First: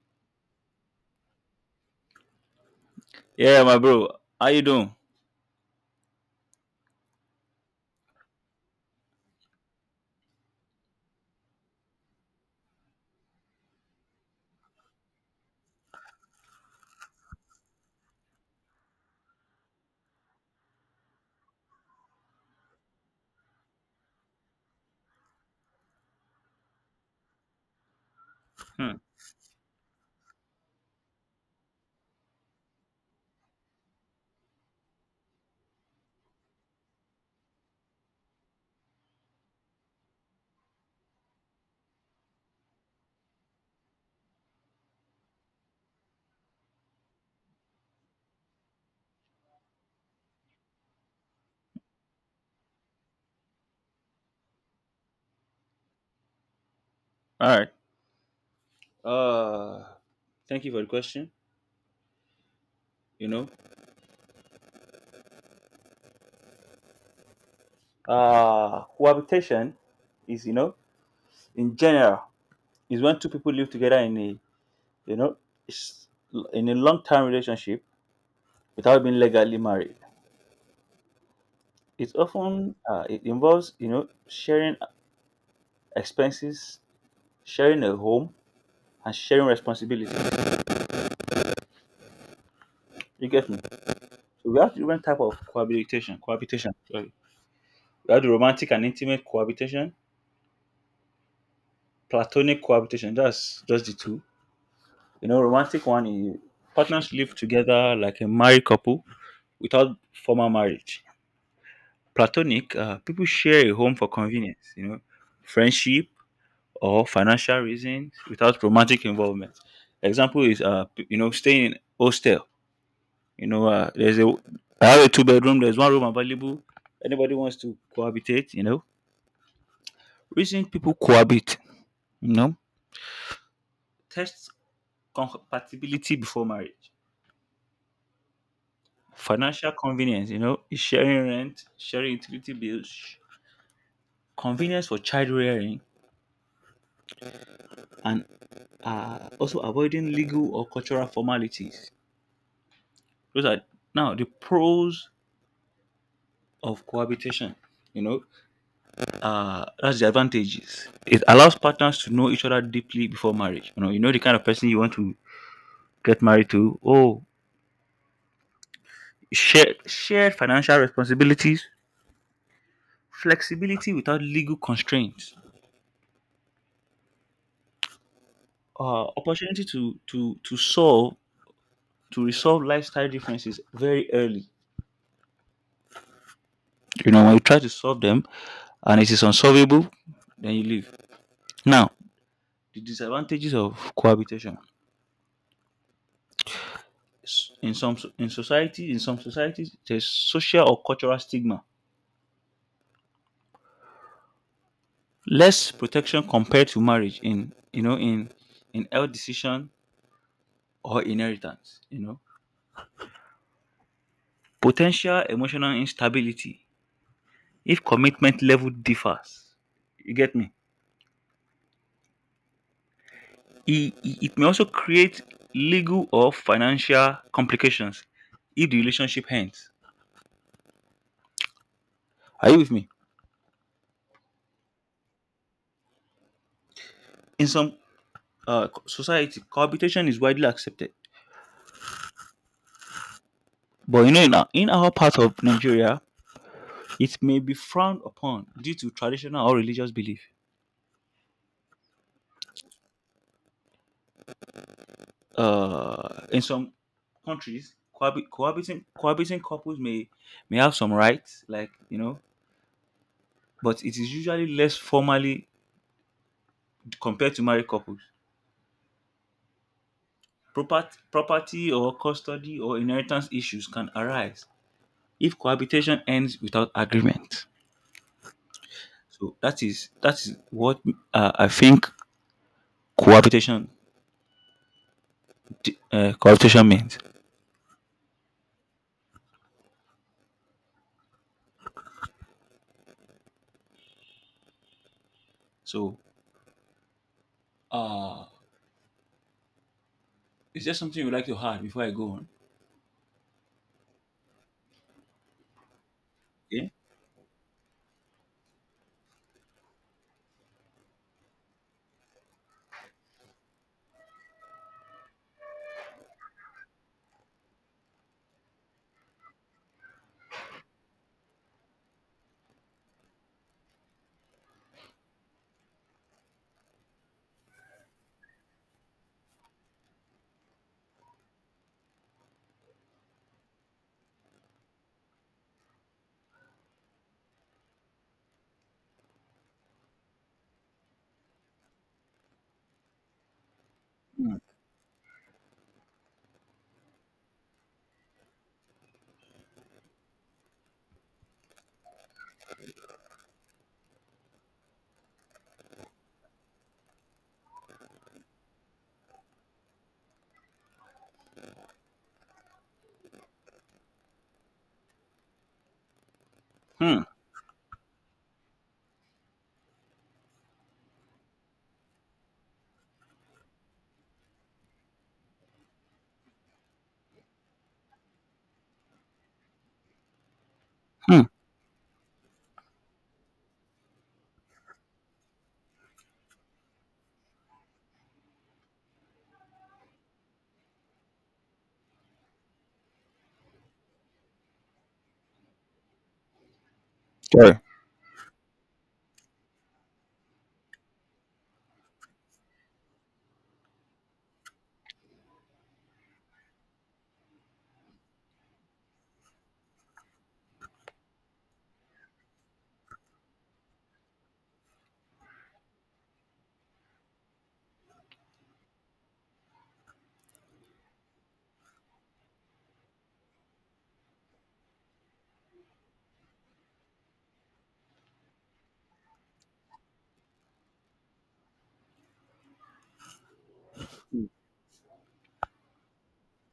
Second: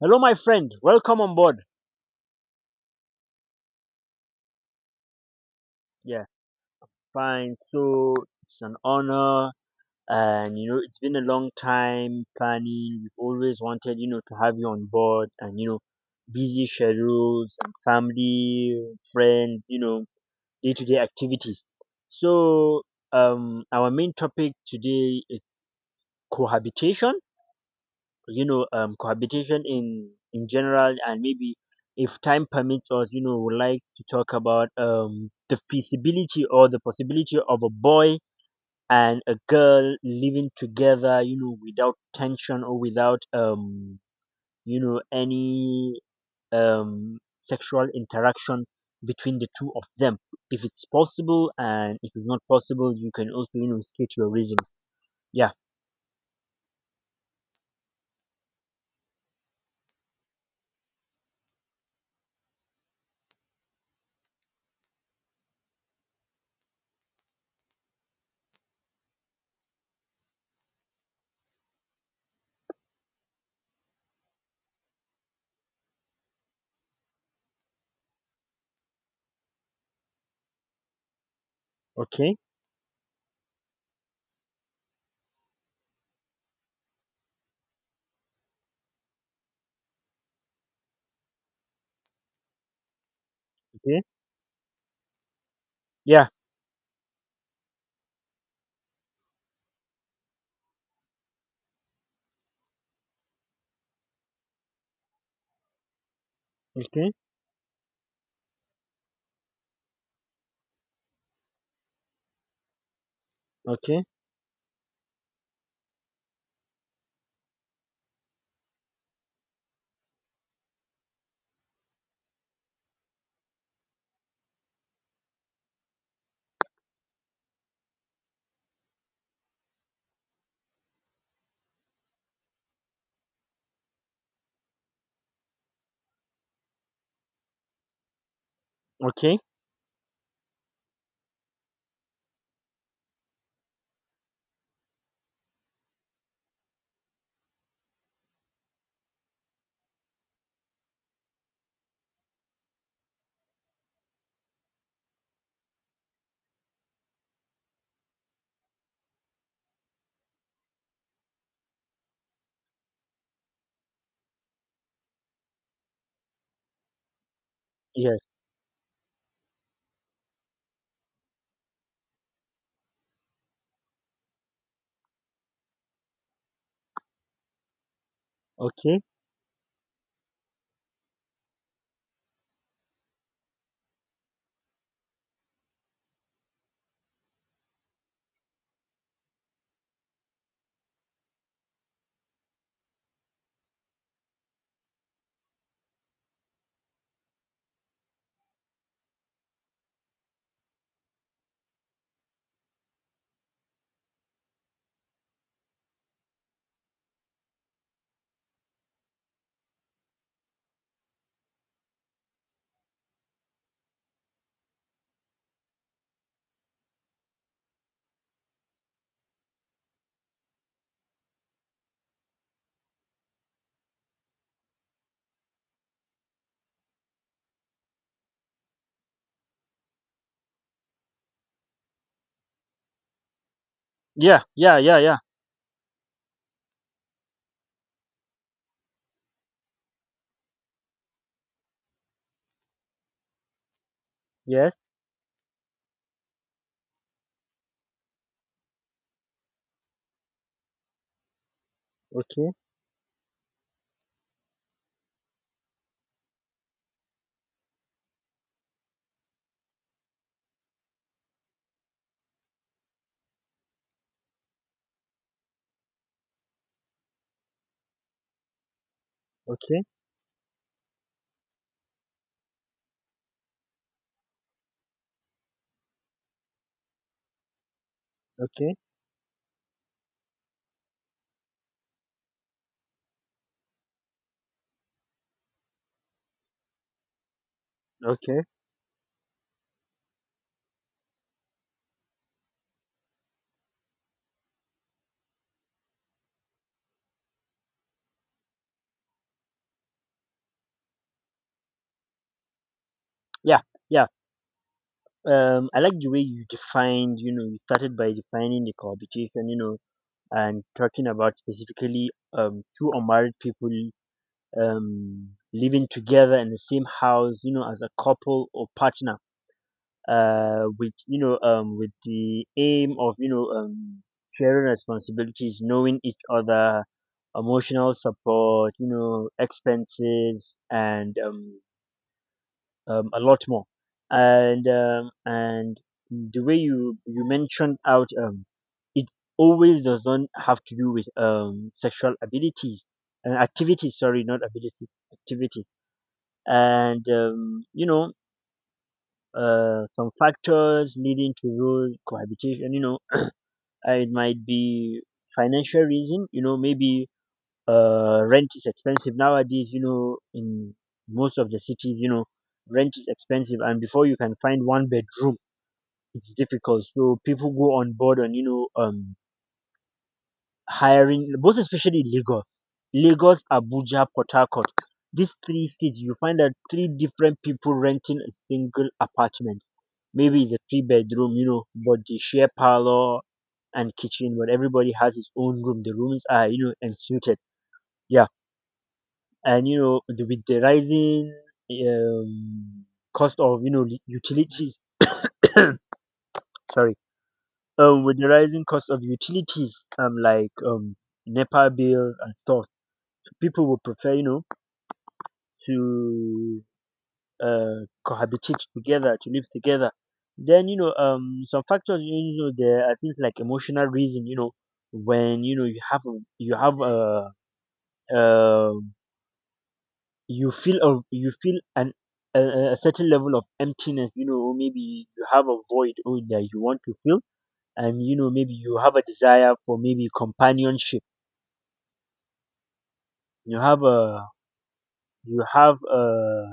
Hello, my friend. Welcome on board. Yeah, my bro. How you doing? Yeah, fine. So it's an honor, and it's been a long time planning. We've always wanted, to have you on board, and busy schedules, and family, friends, day-to-day activities. So, our main topic today is cohabitation. Hmm. Cohabitation in general, and maybe if time permits us, would like to talk about the feasibility or the possibility of a boy and a girl living together, without tension, or without any sexual interaction between the two of them, if it's possible. And if it's not possible, you can also state your reason. Yeah. All right. Uh, Thank you for the question. You know, cohabitation is, you know, in general, is when two people live together in a, you know, s- in a long-term relationship without being legally married. It Okay. often, it involves, you know, sharing expenses, sharing a home, and sharing responsibility. You get me? Okay. So we have different type of cohabitation. Yeah. Cohabitation. Sorry. We have the romantic and intimate cohabitation, platonic cohabitation. That's just the two. You know, romantic one is partners Okay. live together like a married couple without formal marriage. Platonic, people share a home Okay. for convenience. You know, friendship or financial reasons without romantic involvement. Example is you know, staying in hostel. You know, there's a, I have a two bedroom. There's one room available. Anybody wants to cohabitate. You know, reason people cohabit. You know, test compatibility before marriage. Okay. Financial convenience, you know, is sharing rent, sharing utility bills, sh- convenience for child rearing, and also avoiding legal or cultural formalities. Those are now the pros of cohabitation. You know, that's the advantages. It allows partners to know each other deeply before marriage. You know the kind of person you want to get married to. Oh, Yeah. shared financial responsibilities, flexibility without legal constraints, Okay. Opportunity to solve, to resolve lifestyle differences very early. You know, when you try to solve them and it is unsolvable, then you leave. Now, the disadvantages of cohabitation. In society, in some societies there's social or cultural stigma, less protection compared to marriage in, you know, in health decision or inheritance. You know, potential emotional instability if commitment level differs. You get me? It may also create legal or financial complications if the relationship ends. Are you with me? Yeah, yeah, yeah, yeah. In some society, cohabitation is widely accepted. But you know, in Yes. our part of Nigeria, it may be frowned upon due to traditional or religious belief. Okay, In some countries, cohabiting couples may have some rights, like you know, but it is usually less formally compared to married couples. okay, Property or custody or inheritance issues can arise if cohabitation ends without agreement. okay, So that is what I think cohabitation, cohabitation means. okay. So uh, is there something you'd like to add before I go on? Yeah, yeah. I like the way you Yeah. defined, you started by defining the cohabitation, and talking about specifically two unmarried people living together in the same house, as a couple or partner. With with the aim of sharing responsibilities, knowing each other, emotional support, expenses, and a lot more. And the way you mentioned out, it always does not have to do with sexual abilities and activities. Sorry, Hmm. not ability, activity. And some factors leading to those cohabitation. It might be financial reason. You know, maybe rent is expensive nowadays. In most of the cities, rent is expensive, and before you can find one bedroom, it's difficult. Hmm. So people go on board on hiring, both, especially in Lagos, Lagos, Abuja, Port Harcourt. These three states, you find that three different people renting a single apartment. Maybe it's a three Hmm. bedroom, but they share parlor and kitchen, but everybody has his own room. The rooms are, ensuited. Yeah, and with the rising um, cost of utilities, sorry, Sorry. With the rising cost of utilities, like Nepal bills and stuff, people would prefer, to cohabitate together, to live together. Then some factors, there are things like emotional reason. You know, when you have a uh, um, you feel an a certain level of emptiness. You know, or maybe you have a void, or that you want to fill. And maybe you have a desire for maybe companionship. You have a you have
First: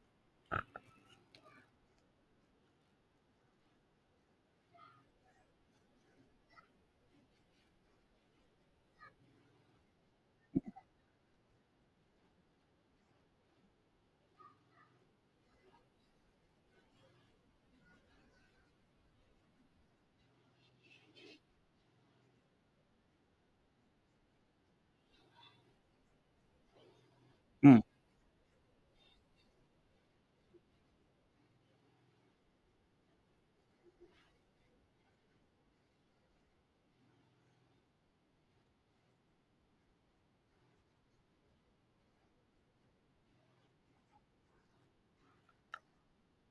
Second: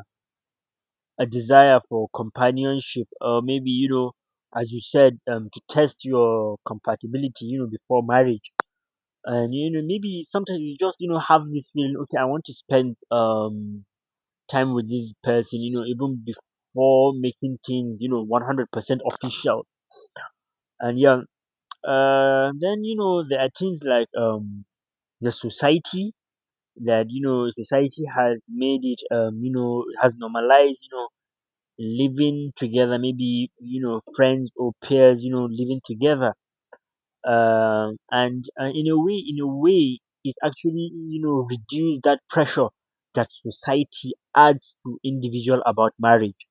a desire for companionship. Or maybe, as you said, to test your compatibility, before marriage. And maybe sometimes you just have this feeling, okay, I want to spend time with this person, even before making things, 100% official. And yeah, then there are things like the society, that Hmm. society has made it, has normalized, living together, maybe friends or peers, living together. And in a way it actually, reduce that pressure that society adds to individual about marriage,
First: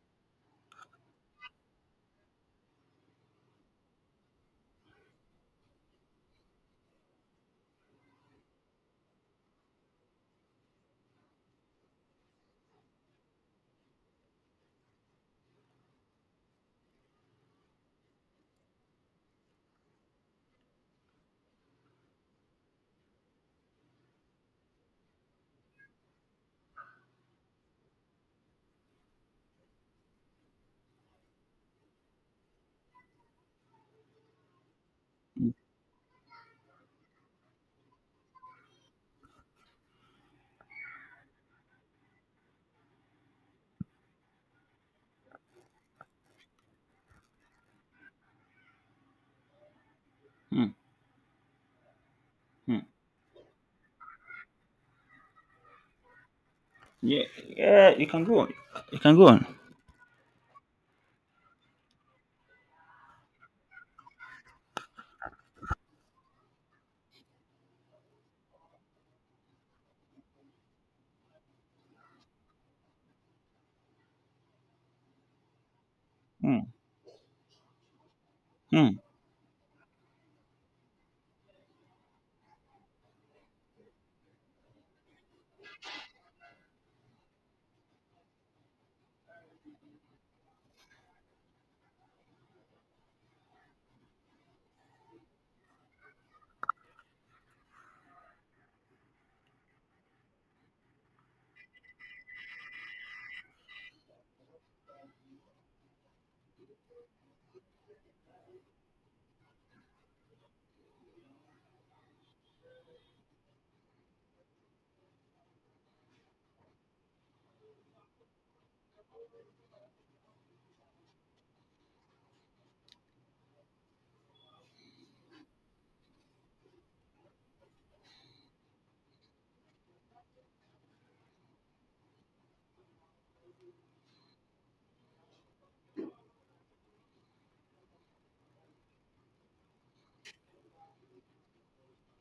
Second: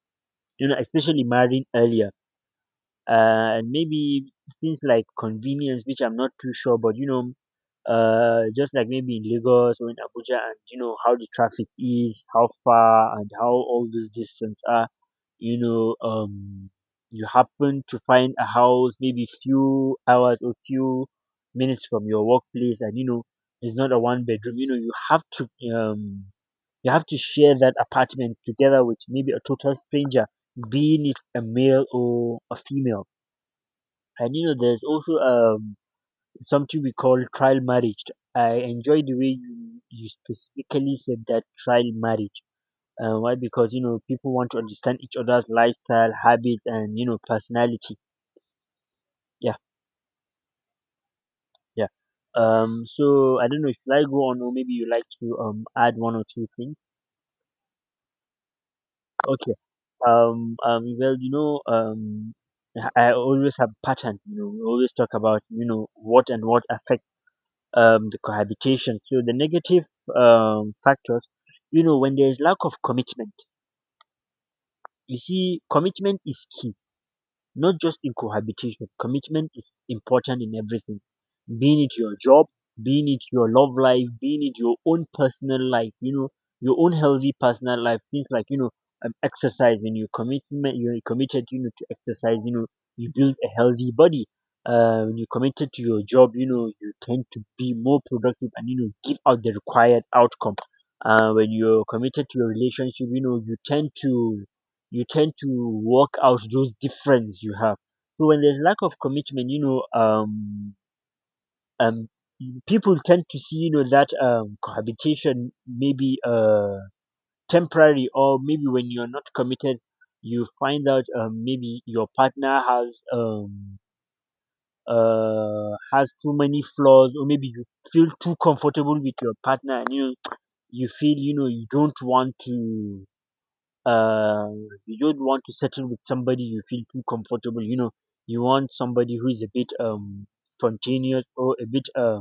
especially marrying earlier. And maybe things like convenience, which I'm not too sure, but just like maybe in Lagos or in Abuja, and how the traffic is, how far and how all those distances are, you know um you happen to find a house maybe few hours or few minutes from your workplace, and it's not a one bedroom, um you have to share that apartment together with maybe a total stranger, being it a male or a female. And there's also Hmm. Something we call trial marriage. I enjoy the way you specifically said that, trial marriage. Why? Because people want to understand each other's lifestyle, habits, and personality. Yeah, Hmm. yeah. Hmm. So I don't know if I go on, or maybe you like to add one or two things. Yeah. Yeah. You can go on. You can go on. Okay. Well, I always have pattern. We always talk about what and what affect the cohabitation. So the negative factors, when there is lack of commitment, you see, commitment is Hmm. key, not just in Hmm. cohabitation. Commitment is important in everything, being it your job, being it your love life, being it your own personal life, your own healthy personal life. Things like, exercise, when you commitment, you're committed, to exercise, you build a healthy body. When you're committed to your job, you tend to be more productive, and, give out the required outcome. When you're committed to your relationship, you tend to work out those difference you have. So when there's lack of commitment, um, people tend to see, that cohabitation maybe temporary, or maybe when you're not committed, you find out, maybe your partner has, has too many flaws, or maybe you feel too comfortable with your partner, and you feel, you don't want to uh, you don't want to settle with somebody you feel too comfortable. You want somebody who is a bit spontaneous, or a bit uh,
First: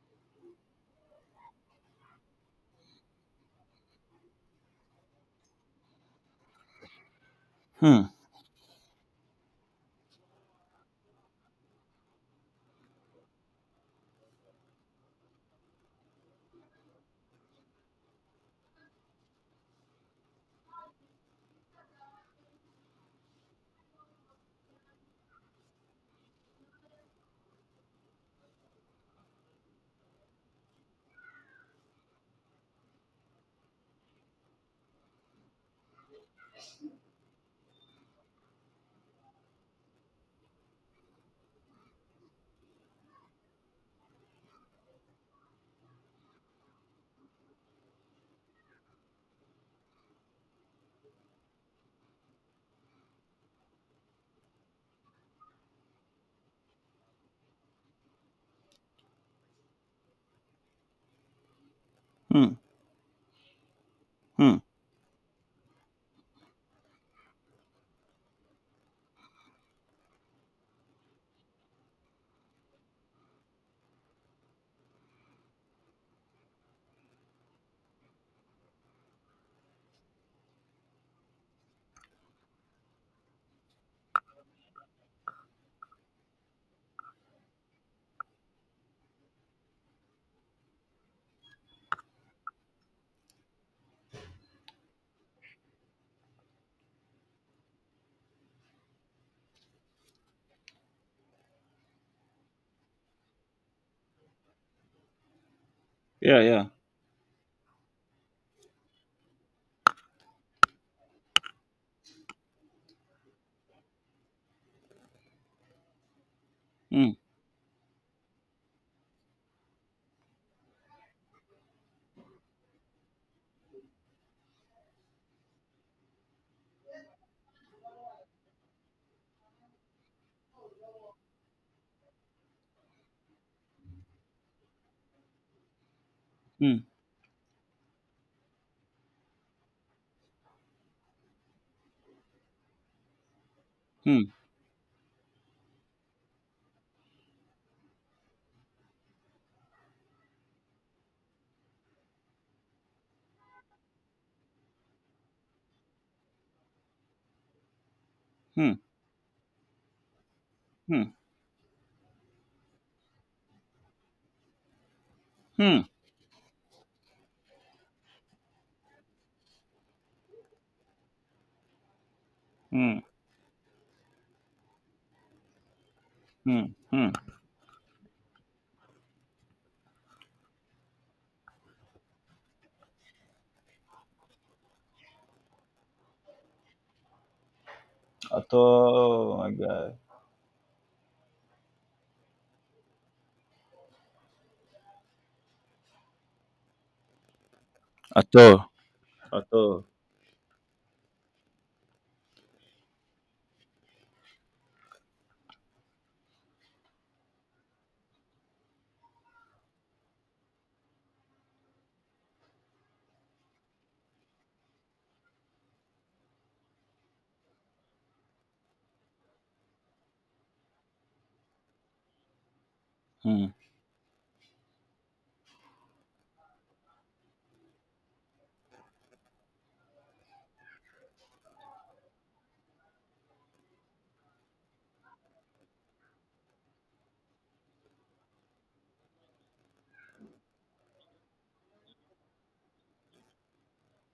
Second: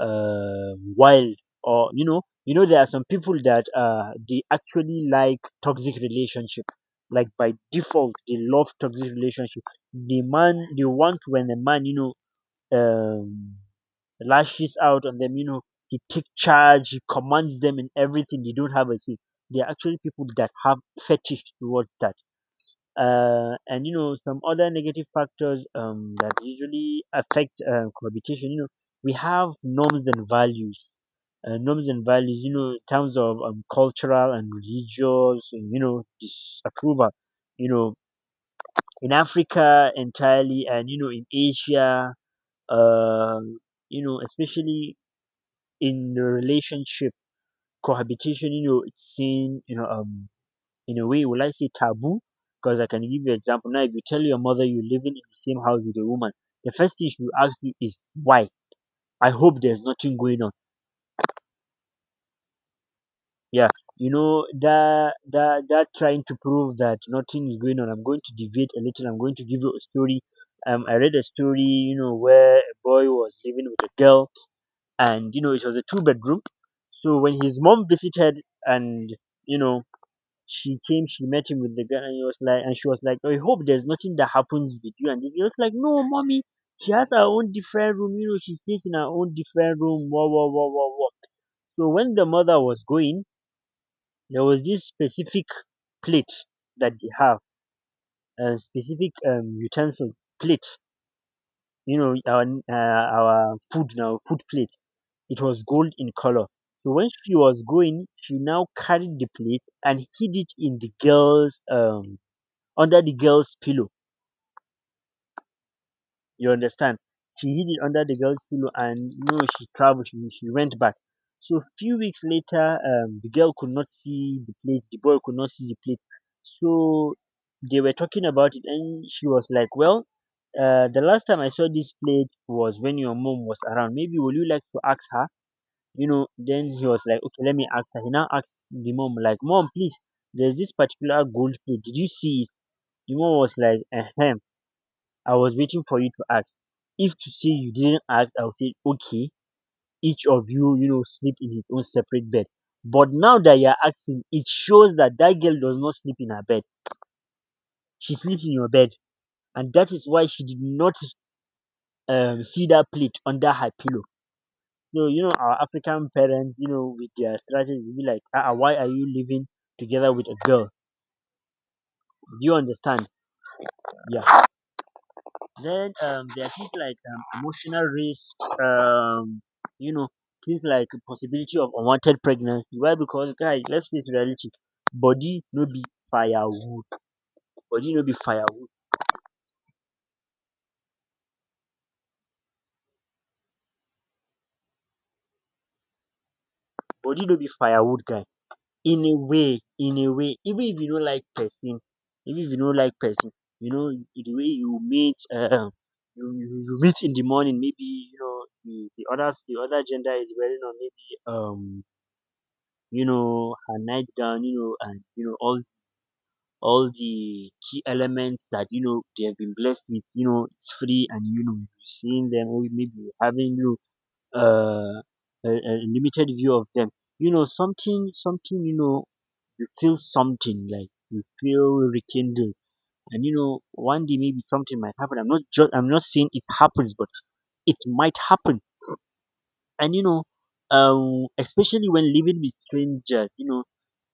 uh wild. Or there are some people that they actually like toxic relationship. Like by Hmm. default, they love toxic relationship. The man they want, when a man, know um lashes out on them. He takes charge, he commands them in everything. They don't have a say. They are actually people that have fetish towards that. And some other negative factors, that usually affect, cohabitation. We have norms and values. Norms and values, in terms of cultural and religious, and, disapproval. You know, in Africa entirely, and in Asia, uh, especially in the relationship, cohabitation, it's seen, in a way, will I say taboo? Because I can give you example. Now, if you tell your mother you're living in the same house with a woman, the first thing she will ask you is why. I hope there's nothing going on. Hmm. Yeah, Hmm. that trying to prove that nothing is going on. I'm going to deviate a little. I'm going to give you a story. I read a story, where a boy was living with a girl, and it was a two bedroom. So when his mom visited, and you know, she came, she met him with the guy, and he was like, and she was like, I hope there's nothing that happens with you. And this, he was like, no, mommy, she has her own different room. She stays in her own different room. Wah wah wah wah wah. So when the mother was going, there was this specific plate that they have, a specific utensil plate. You know, our uh, our food now, food plate. It was gold in Yeah. color. Yeah. So when she was going, she now carried the plate and hid it in the girl's under the girl's pillow. You understand? Hmm. She hid it under the girl's pillow, and no, she traveled. She went back. So few weeks later, the girl could not see the plate. The boy could not see the plate. So they were talking about it, and she was like, "Well, the last time I saw this plate was when your mom was around. Maybe will you like to ask her? You know." Then Hmm. he was like, "Okay, let me ask her." He now asks the mom, like, "Mom, please, there's this particular gold plate. Did you see it?" The mom was like, Hmm. "Ahem." I was waiting for you to ask. If to say you didn't ask, I would say, okay, each of you, sleep in his own separate bed. But now that you're asking, it shows that that girl does not sleep in her bed. She sleeps in your Hmm. bed. And that is why she did not Hmm. See that plate under her pillow. So, our Hmm. African parents, with their strategy, be like, ah, ah, why are you living together with a girl? Do you Hmm. understand? Yeah. Then there are things like emotional risk, um, you know, things like possibility of unwanted pregnancy. Why? Because guys, let's face reality. Body no be firewood. Body no be firewood. Hmm. aga. Body no be firewood, guy. At all. At all. In a way, even if you don't like person, even if you don't like person, you know the way you meet, you meet in the morning. Maybe you know the other gender is wearing on maybe her nightgown, and all the key elements that you know they have been blessed with. It's free, and you're seeing them, or maybe you're Hmm. having know, uh, a limited view of them. You know, something, something. You feel something like you feel rekindled. And one day maybe something might happen. I'm not saying it happens, but it might happen. And especially when living with strangers,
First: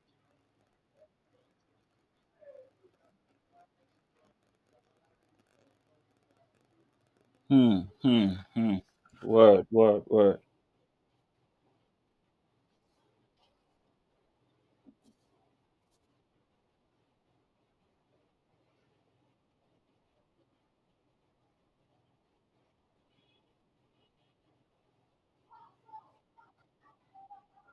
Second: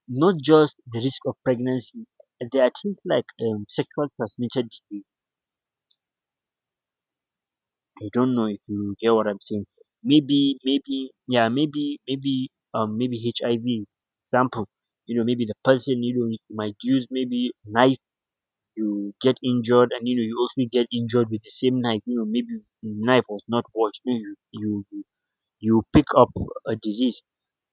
not just the risk of pregnancy. There are things like sexual transmitted disease. Hmm. I Hmm. don't know if Hmm. you get what I'm saying. Word, word, word. Yeah, maybe HIV example. Maybe the person you might use maybe knife. You get injured, and you also get injured with the same knife. Maybe the knife was not washed. You you you pick up a disease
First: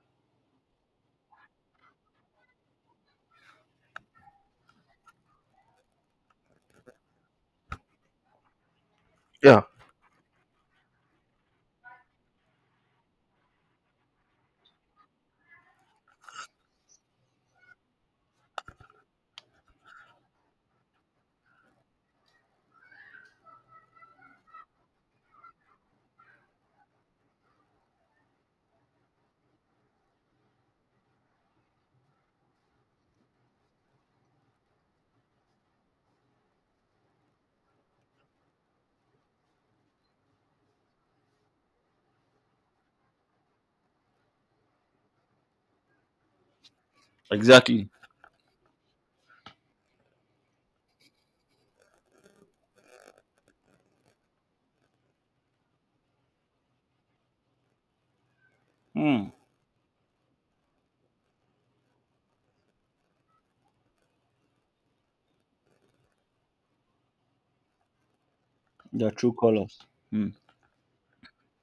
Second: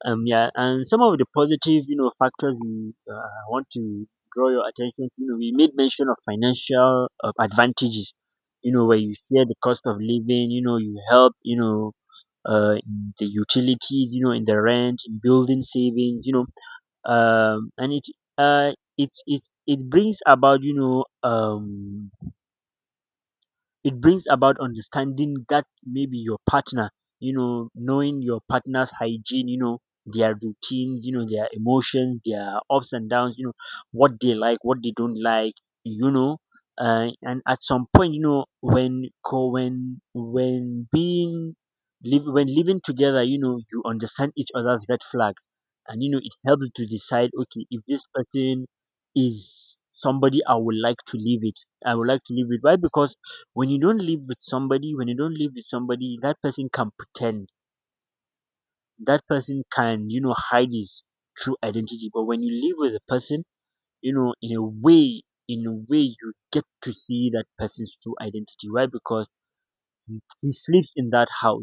yeah, and some of the positive factors we want to draw your attention to, we made mention of financial advantages, where you share the Yeah, cost of living, you help, in the utilities, in the rent, in building savings, and it uh it it it brings about you know it brings about understanding that maybe your partner, knowing your partner's hygiene, their routines, their emotions, their ups and downs, what they like, what they don't like, you know. And at some point, when co when being live when living together, you understand each other's red flag, and it helps to decide. Okay, if exactly. this person is somebody I would like to live it, I would like to live with. Why? Because when you don't live with somebody, that person can Hmm. Hide his true identity, but when you live with a person, in a way, in a way, you get to see that person's true identity. Why? The Because true colors. he Hmm. he sleeps in that house.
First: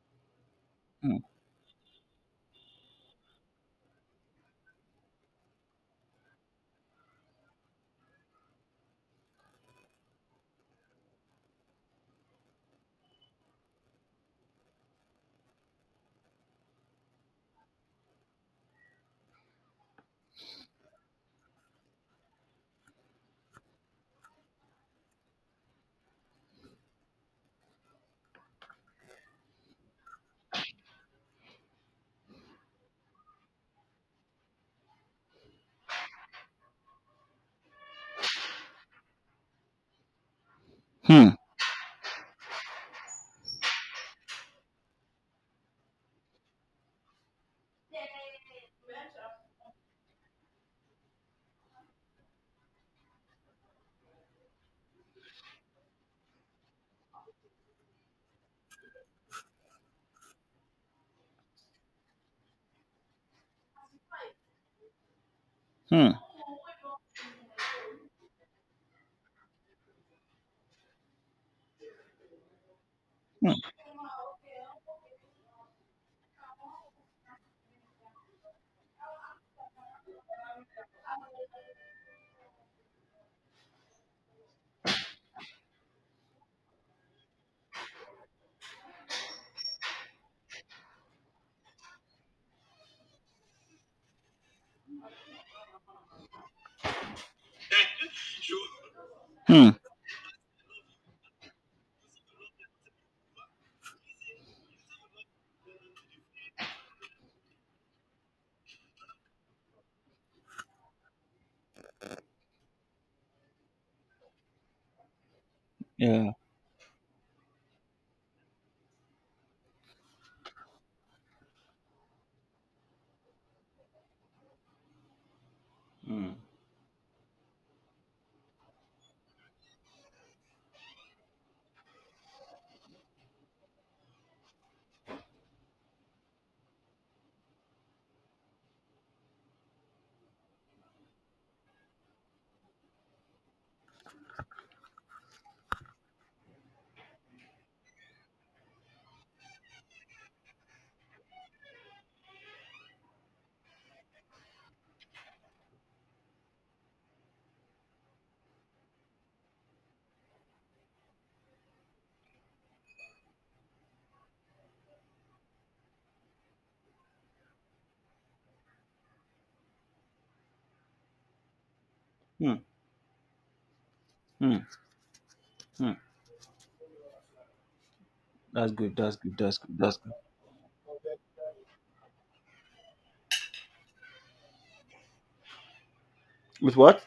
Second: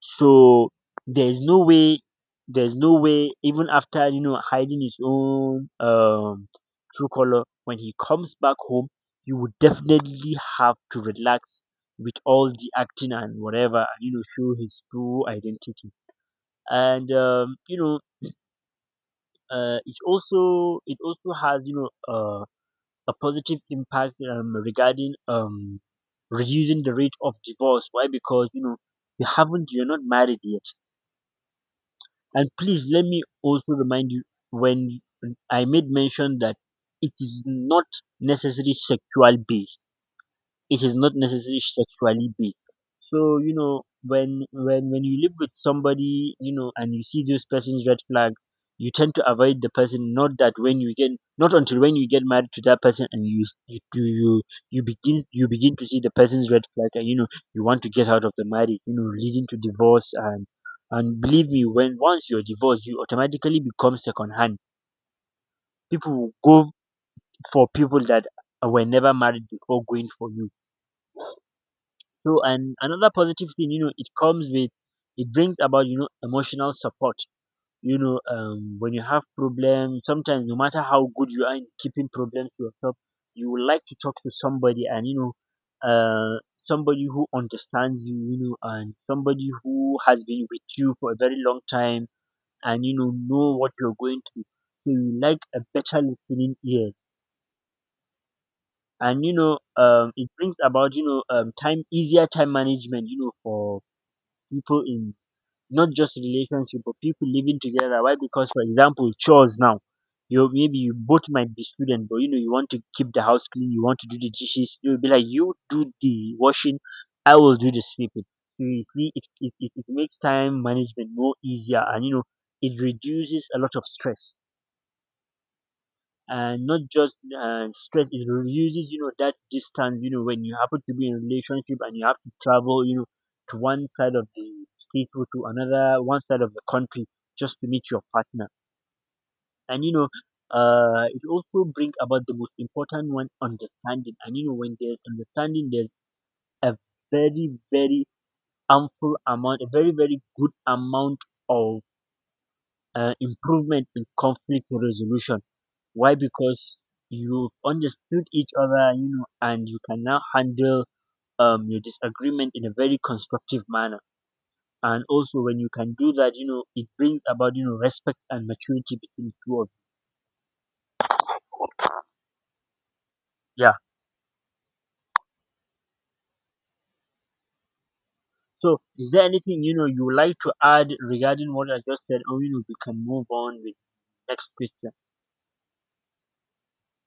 So Hmm. there's no way, there's no way, even after hiding his own true color, when he comes back home, he would definitely have to relax with all the acting and whatever, and show his true identity. And it also has a positive impact regarding reducing the rate of divorce. Why? Because you know you haven't, you're not married yet. And please let me also remind you when I made mention that it is not necessarily sexual based it is not Hmm. necessarily sexually based. So when you live with somebody, and you see this person's red flag, you tend to avoid the person. Not that when you get Not until when you get married to that person, and you begin to see the person's red flag, and you want to get out of the marriage, leading to divorce. And believe me, when once you're divorced, you automatically become second hand. Hmm. People will go for people that were never married before going for you. So, and another positive Hmm. thing, it comes with it brings about, emotional support. When you have problems, sometimes no matter how good you are in keeping problems to yourself, you would like to talk to somebody, and somebody who understands you, and somebody who has been with you for a very long time, and know what you're going through. So you like a better listening ear. And Mm. It brings about time easier time management. For people in not just relationship, but people living together. Why? Because, for example, chores now. You Maybe you both might be student, but you want to keep the house clean. You want to do the dishes. It will be like, you do Yeah. the washing, I will do the sweeping. So you see, it makes time management more easier, and it reduces a lot of stress. And not just stress, it reduces that distance when you happen to be in a relationship and you have to travel to one side of the state or to another one side of the country, just to meet your partner. And it also brings about the most important one, understanding. And when there's understanding, there's a very very a very very good amount of improvement in conflict resolution. Why? Because you've understood each other, and you can now handle your disagreement in a very constructive manner. And also, when you can do that, it brings about, respect and maturity between two of Hmm. you. Yeah. Hmm. Hmm. That's So, good. is That's there good. That's anything, good. That's you good. would like to add regarding what I just said? Or, we can move on with next question. With what?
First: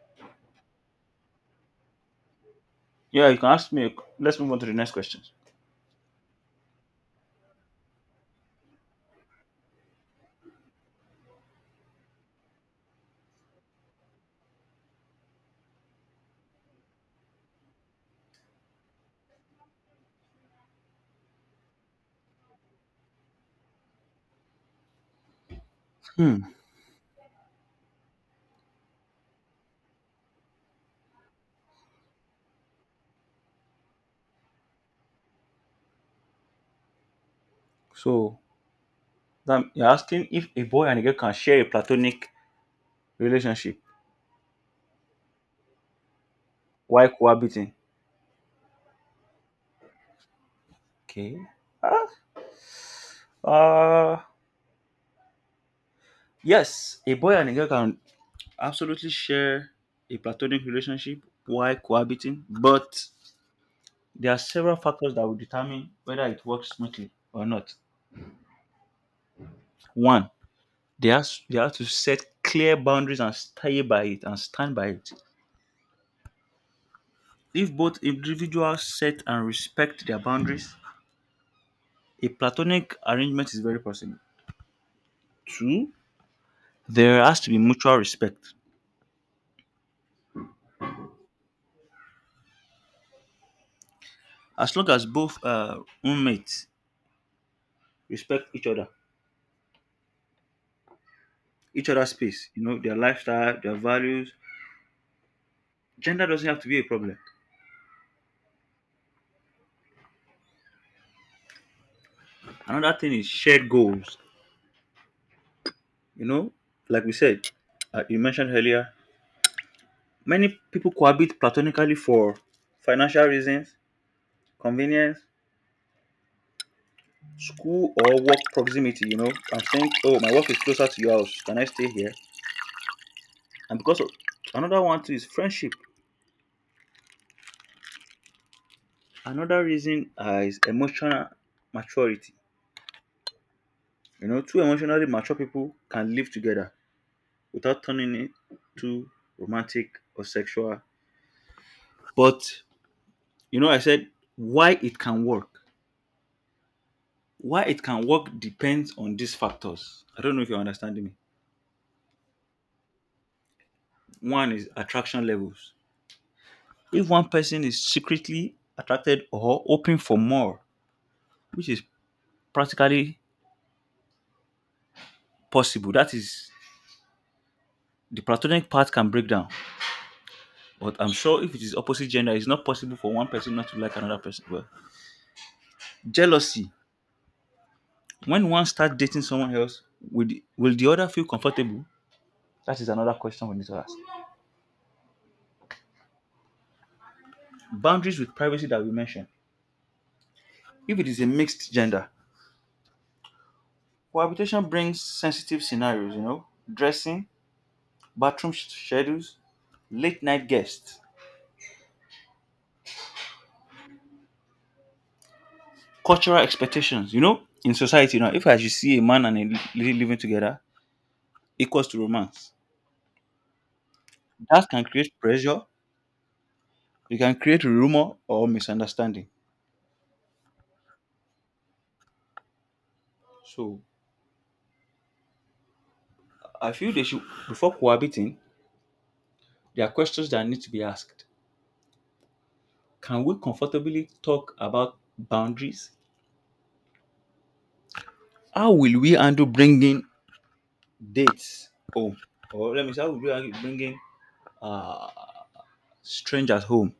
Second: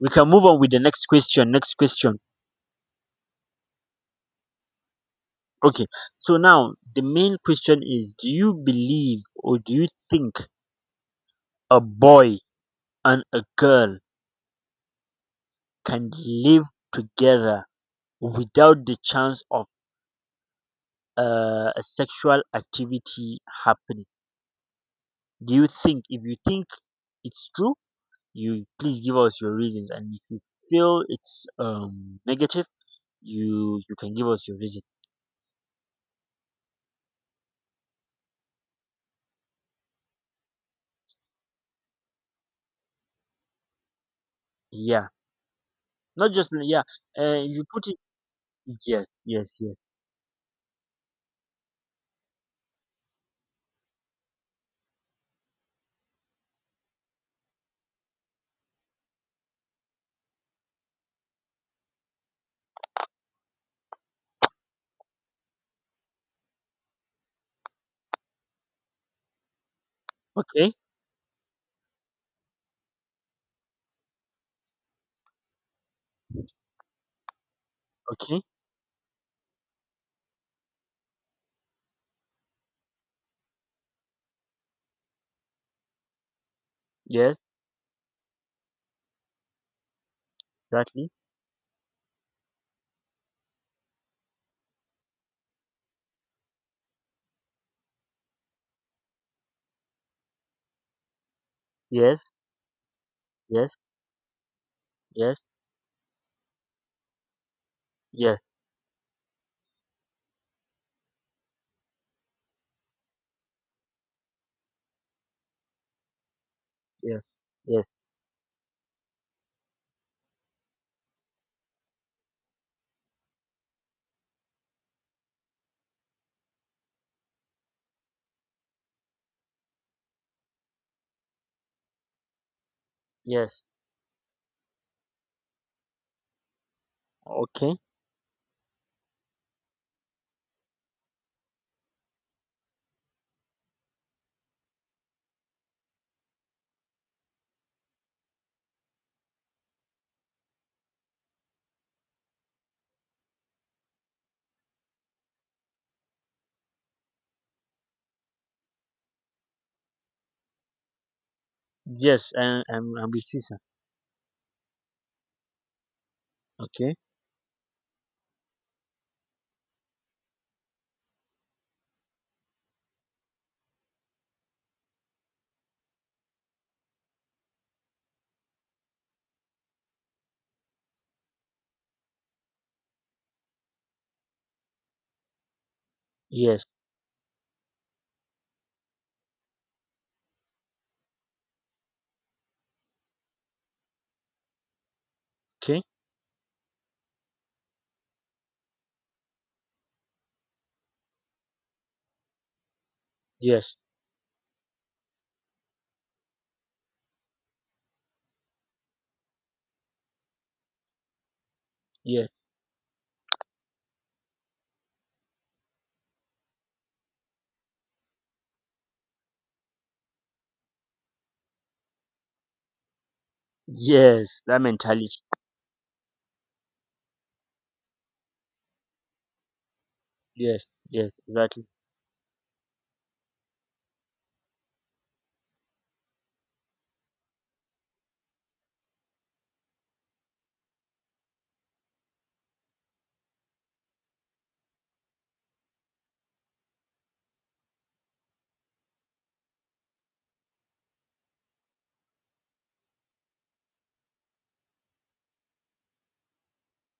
We can move on with the next question. Next question. Yeah, you can ask me. Q- Let's move on to the next question. Okay. So, now the main question is, do you believe, or do you think a boy and a girl can live together without the chance of a sexual activity happening? Do you think? If you Hmm. think it's true, you please give us your reasons, and if you feel it's negative, you can give us your reason. So, that, you're asking if a boy and a girl can share a platonic relationship Yeah, not just, yeah. while If you cohabiting. put it, yes, yes, yes. Okay. Ah, Uh, yes, a boy and a girl can absolutely share a platonic relationship while cohabiting, but there are several factors that will determine whether it works smoothly or not. One, Okay, they have to set clear boundaries and stay by it and stand by it. If both okay. individuals set and respect their boundaries, a platonic arrangement is very possible. Two, there Yes, has to be mutual respect. exactly. As long as both roommates respect each other, each other's Yes, space, you know, their lifestyle, their yes, values. yes, Gender doesn't have to be a problem. yes, Another thing is shared goals. You know, like we yes, said, yes, you mentioned earlier, many people cohabit platonically for financial reasons, convenience, school or work proximity. You know, I'm saying, oh, my work is closer to your house. Can I stay here? yes. And because of another one too is friendship. Okay. Another reason is emotional maturity. You know, two emotionally mature people can live together without turning it too romantic or sexual. But you know, I said why it can work. Why it can work depends on these factors. I don't know if you're understanding me. Yes, and I'm with you, sir. One is attraction levels. Okay. If one person is secretly attracted or open for more, which is practically possible, that is the platonic part can break down. But I'm sure if it is opposite gender, it's not possible for one person not to like another person. Well, Yes. jealousy. When one starts dating someone else, will the other feel comfortable? That is another question we need to ask. Okay. Boundaries with privacy that we mentioned. If it is a mixed gender, Yes. cohabitation brings sensitive scenarios, you know, dressing, schedules, late night guests, Yes. cultural expectations. You know, in society now, if I should see a man and a lady living together, equals to romance. Yes. That That can mentality. create pressure. It can create rumor or misunderstanding. Yes. Yes. Exactly. So I feel they should, before cohabiting, there are questions that need to be asked. Can we comfortably talk about boundaries? How will we handle bringing dates home? Or let me say, how will we handle bringing uh, strangers home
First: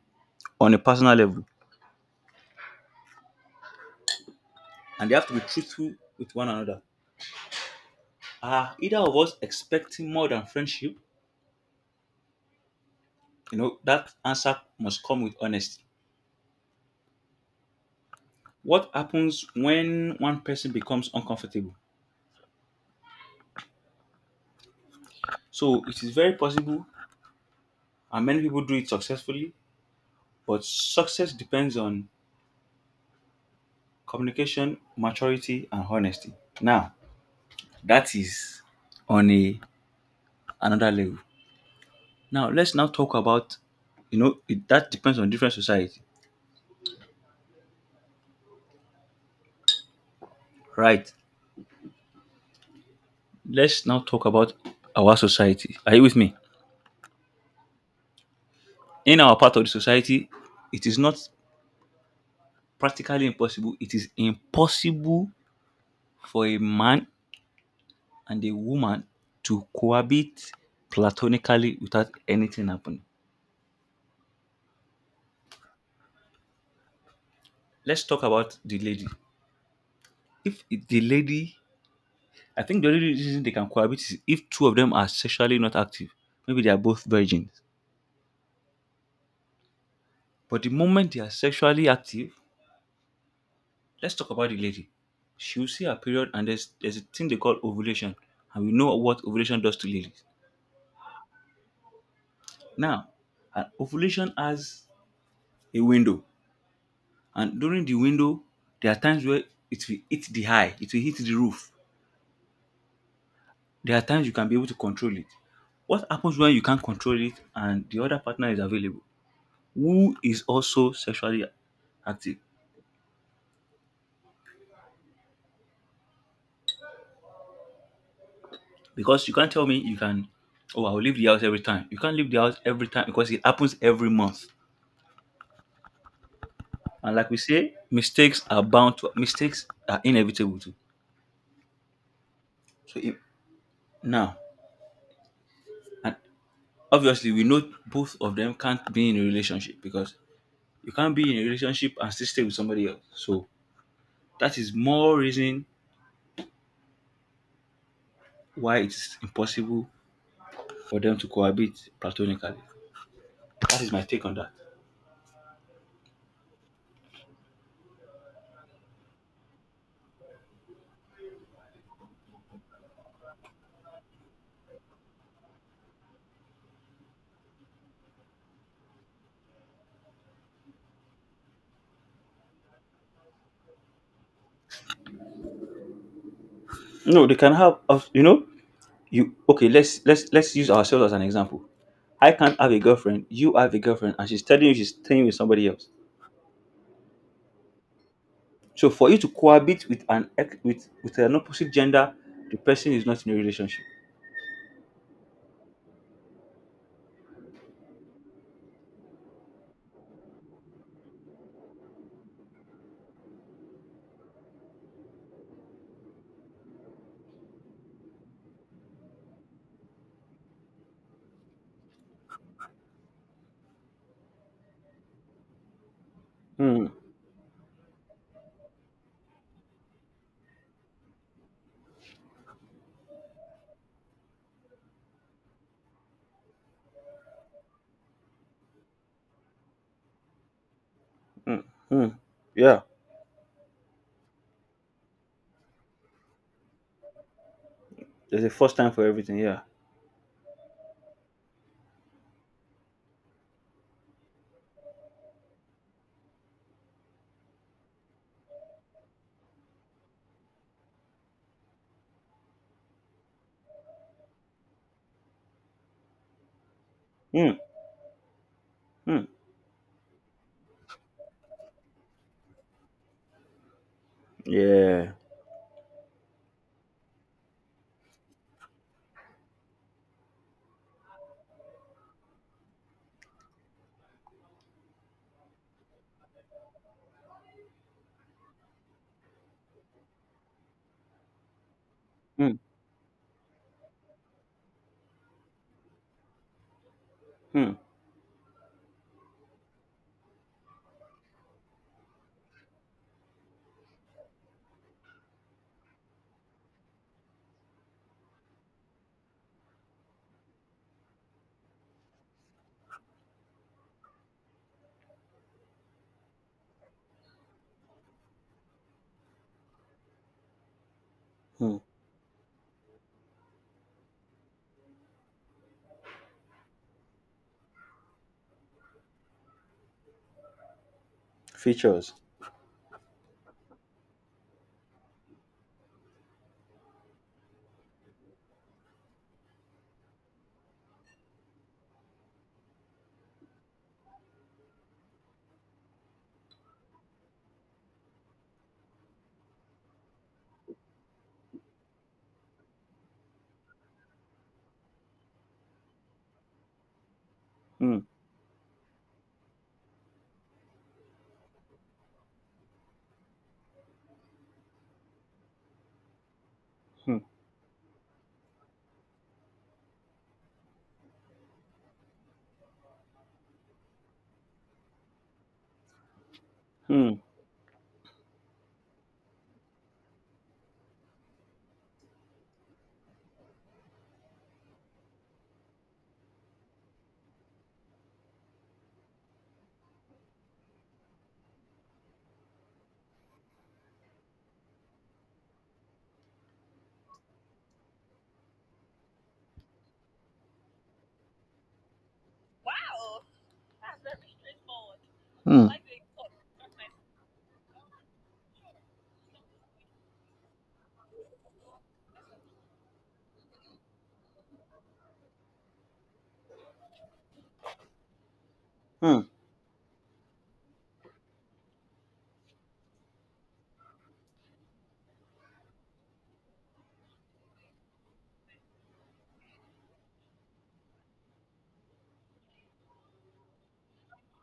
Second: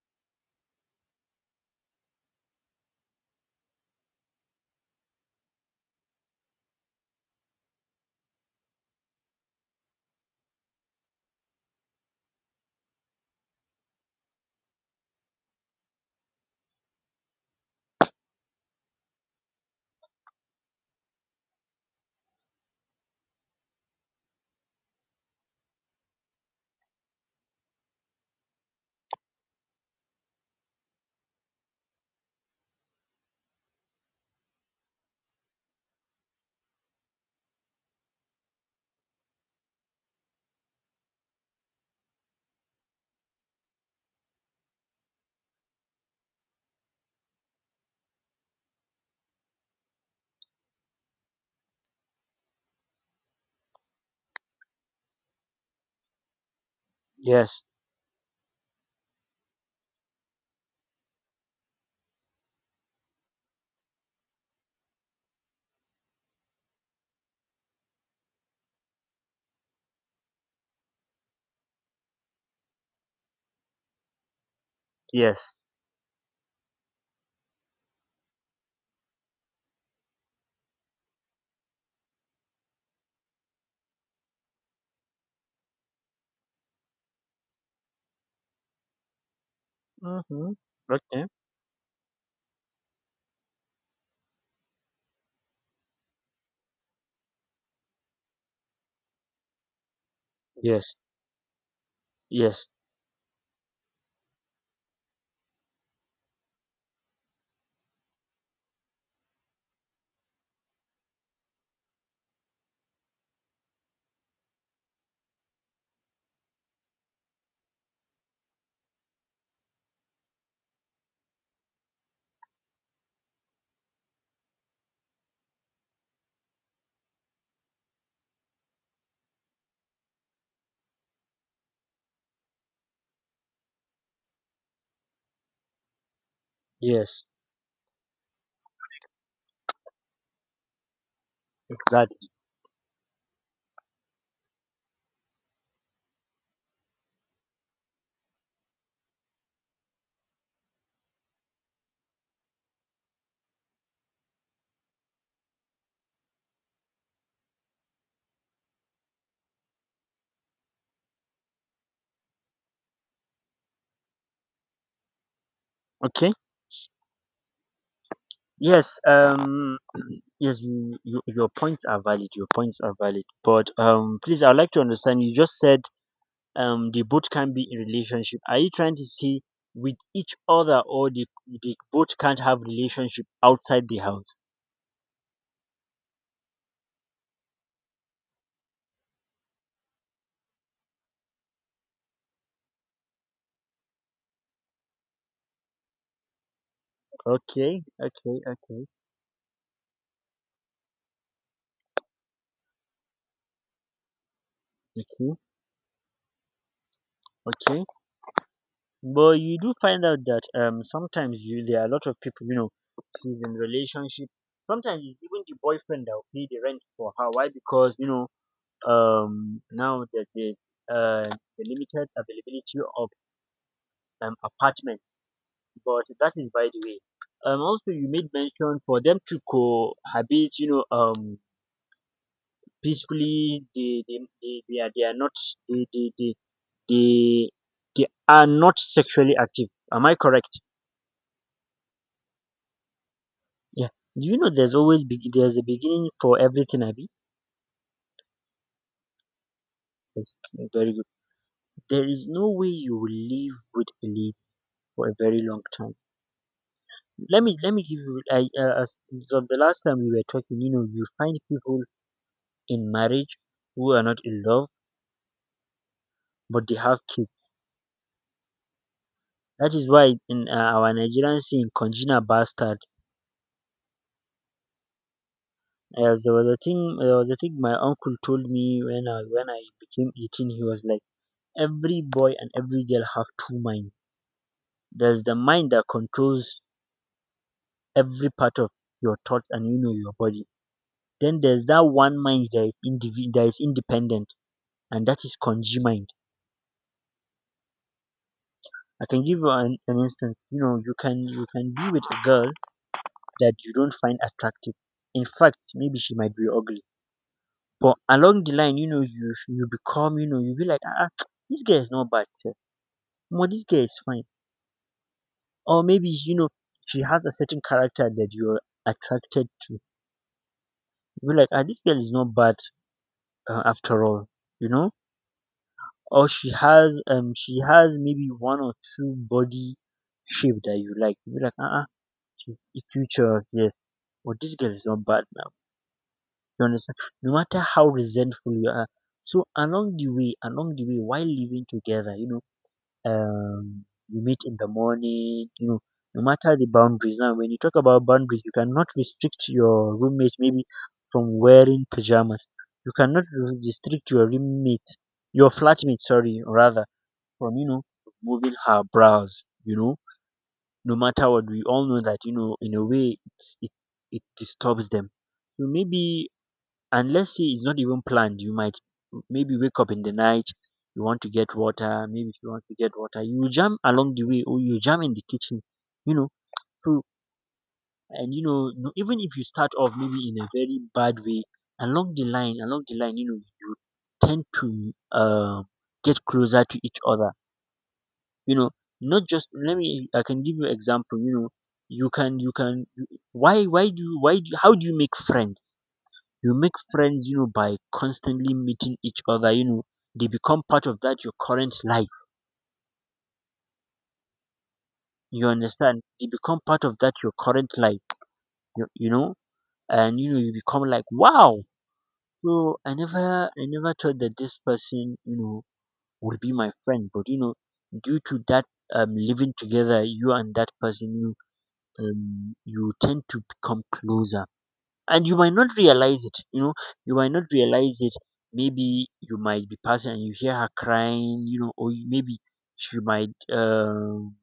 on a personal level? And they have to be truthful with one another. Are either of us expecting more than friendship? You know, that answer must come with honesty. What happens when one person becomes uncomfortable? So it is very possible, and many people do it successfully, but success depends on communication, maturity, and honesty. Now, that is on a another level. Now, let's now talk about, you know it, that depends on different society, right? Let's now talk about our society. Are you with me? Yes. In our part of the society, it is not practically impossible. It is impossible for a man and a woman to cohabit platonically without anything happening. Yes. Let's talk about the lady. If the lady, I think the only reason they can cohabit is if two of them are sexually not active. Maybe they are both virgins. Mm-hmm. But the moment they Okay. are sexually active, let's talk about the lady. She will see her period, and there's a thing they call ovulation, and we know what ovulation does to ladies. Yes. Yes. Now, an ovulation has a window, and during the window, there are times where it will hit the high, it will hit the roof. There are times you can be able to control it. What happens when you can't control it and the other partner is available? Who is also sexually active, because you can't tell me you can, oh, I'll leave the house every time. You can't leave the house every time because it happens every month. And Yes. like we say, mistakes are bound to, mistakes are inevitable too. Exactly. So if, now, and obviously we know both of them can't be in a relationship, because you can't be in a relationship and still stay with somebody else. So that is more reason why it's impossible for them to cohabit platonically. That is my take on that. Okay. Yes. Yes. Your points are valid. Your points are valid. But. Please, I'd like to understand. You just said. The both can be in relationship. Are you trying to see with each other, or the both can't have relationship outside the house? No, they can have of- you know, you, okay, let's use ourselves as an example. I can't have a girlfriend, you have a girlfriend and she's telling you she's staying with somebody else. Okay. Okay. Okay. So for you to cohabit with an with an opposite gender, the person is not in a relationship. Okay. Okay. But you do find out that sometimes you there are a lot of people, she's in relationship. Sometimes it's even the boyfriend that will pay the rent for her. Why? Because now that the uh limited availability of apartment. But that is by the Hmm. way. Also, you made mention for them to cohabit, peacefully, they are not they they, they they they are not sexually active. Am I correct? Hmm. Hmm. Yeah. Yeah. Do you know there's there's a beginning for everything, Abby? There's a first time for everything. Yeah. That's very good. There is no way you will live with a lead for a very long time. Let me give you. I As of the last time we were talking, you find people in marriage who are not in love, but they have kids. Hmm. Hmm. That is why in our Nigerian saying, "Conjina bastard." Yeah. As There was a thing my uncle told me when I became 18. He was like, "Every boy and every girl have two minds." There's the mind that controls every part of your thoughts and your body. Then there's that one mind Hmm. that is, that is independent, and that is Konji mind. Hmm. I can give you an instance. You can be with a girl that you don't find attractive. In fact, maybe she might be ugly. But along the line, you become, you be like, this girl is not bad sef. Omo, this girl is fine. Or maybe she has a certain character that you're attracted to. You be like, ah, Hmm. this girl is not bad after all, you know. Or she has maybe one or two body shape that you like. You're like, Features. she's a future, yes. But this girl is not bad now. You understand? No matter how resentful you are. So along the way, while living together, you meet in the morning, no matter the boundaries. Now, when you talk about boundaries, you cannot restrict your roommate maybe from wearing pajamas. You cannot restrict your roommate, your flatmate, sorry, rather, from, Hmm. moving her brows, No matter what, we all know that, you know, in a way, it disturbs them. So maybe, and Hmm. let's say it's not even planned, you might maybe wake up in the night. You want to get water. Maybe if you want to get water, you will jam along the way, or you jam in the kitchen, you know. So, Hmm. and you know, even if you start off maybe in a very bad way, along the line, you know, you tend to get closer to each other, you know. Not just, let me, I can give you example, you know. You can, you can, why do you why do, how do you make friends? You make friends, you know, by constantly meeting each other, you know. They become part of that your current life. You Hmm. understand? They become part of that your current life. You know. And you know, you become like, wow. So I never thought that this person, you know, would be my friend, but you know, due to that, Hmm. living together, you and that person, you you tend to become closer. And you might not realize it, you know. You might not realize it. Maybe you might be passing and you hear her crying, you know, or maybe she might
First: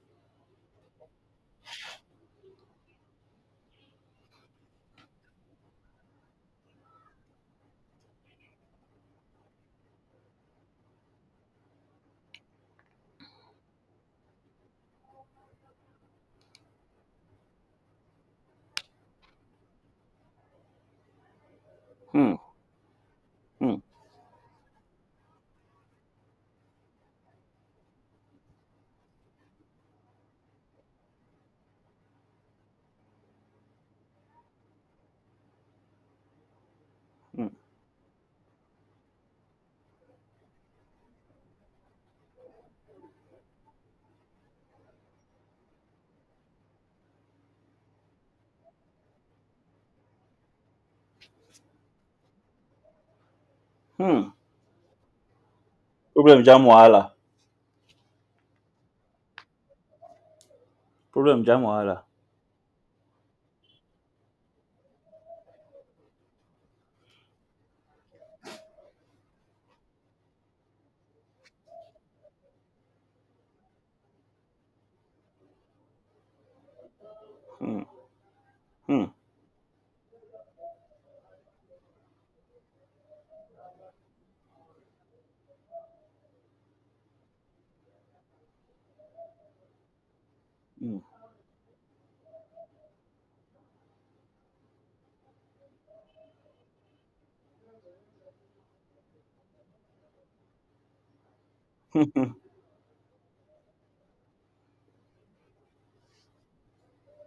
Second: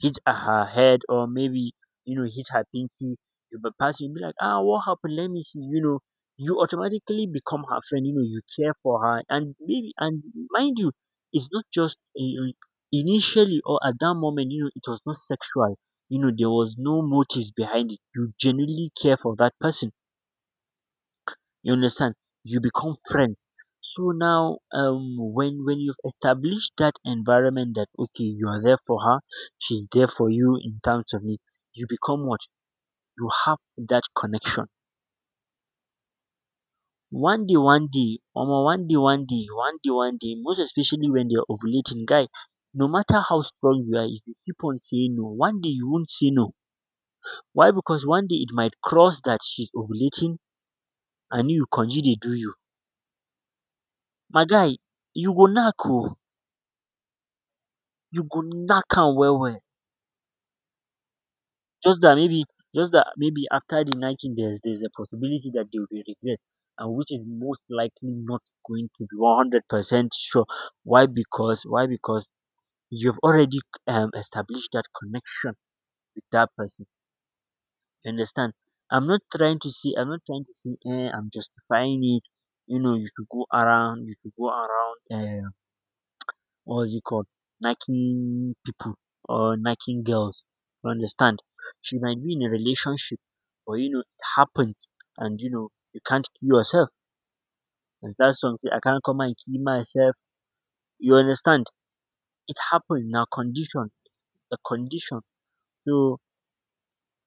hit her head, or maybe, you know, hit her pinky. You might pass, you be like, ah, what happened, let me see, you know. You automatically become her friend, you know. You care for her. And maybe, and mind you, it's not just initially or at that moment, you know, it was not sexual. You know, there was no motives behind it. You genuinely care for that person. You understand? Hmm. You become friends. Hmm. So now, when you've established that environment, that okay, you are there for her, she's there for you in terms of need, you become what, you have that connection. Hmm. One day, omo, one day, one day, one day, one day. Most especially when they're ovulating, guy. No matter how strong you are, if you keep on saying no, one day you won't say no. Why? Because one day it might cross that she's ovulating and you konji dey do you. Hmm. My guy, you go knack oh. Problem jam wahala. You go knack am well well. Problem jam Just wahala. that maybe, just that maybe after the knacking, there's a possibility that they will be regret, and which is most likely not going to be 100% sure. Why? Because why? Because you've already established that connection with that person. Hmm. You understand? Hmm. I'm not trying to see, eh, I'm justifying it. You know, you should go around uh what's it called, knacking people or knacking girls. You Hmm. understand? She might be in a relationship, but you know it happens, and you know you can't kill yourself. There's that song, "I can't come and kill myself." You understand? Hmm, hmm, It happens. Now condition, the condition. So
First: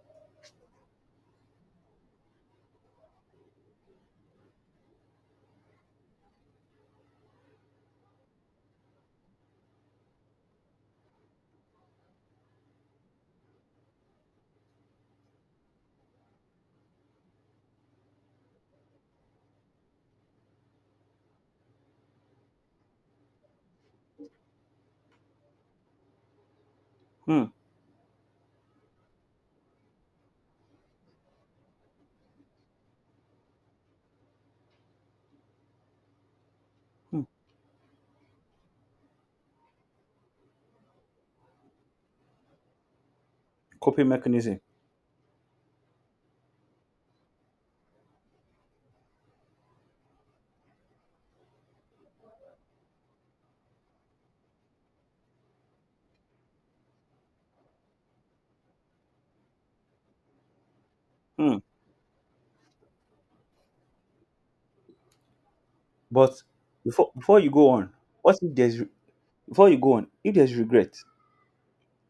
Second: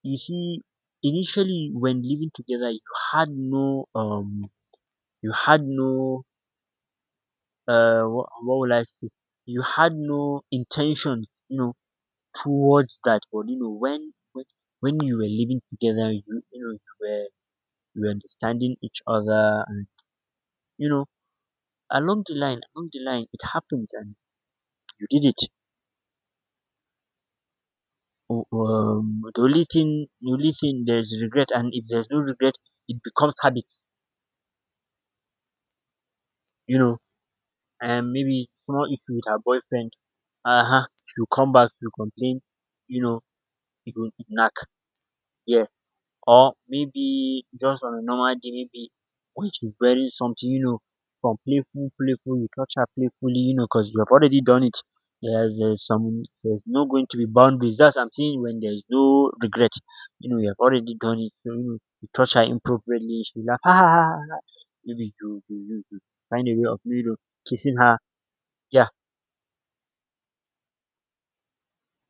you see, initially when living together, had no um, you had no what will I say? You had no intention. You know, towards that. But you know, when you were living together, you know, you were, you were understanding each other. And, you know, along the line, it happened, and you did it. hmm, The only thing, the only thing, there's regret. And if there's no regret, it becomes habit. You know, hmm. and maybe small issue with her boyfriend. Uh huh. She'll come back. She'll complain. You know, it Coping will knack. mechanism. Yeah. Or maybe just on a normal day, maybe when she's wearing something, you know, from playful, playful, you touch her playfully, you know, because you have already done it. There's no going to be boundaries. That's I'm saying when there's no regret. You know, you have already done it. So, Hmm. you know, you touch her inappropriately, she laugh, ha ha ha, ha, ha." Maybe you But find a way of, you know, before you go kissing on, her. what if there's re-, Yeah. before you go on, if there's regret,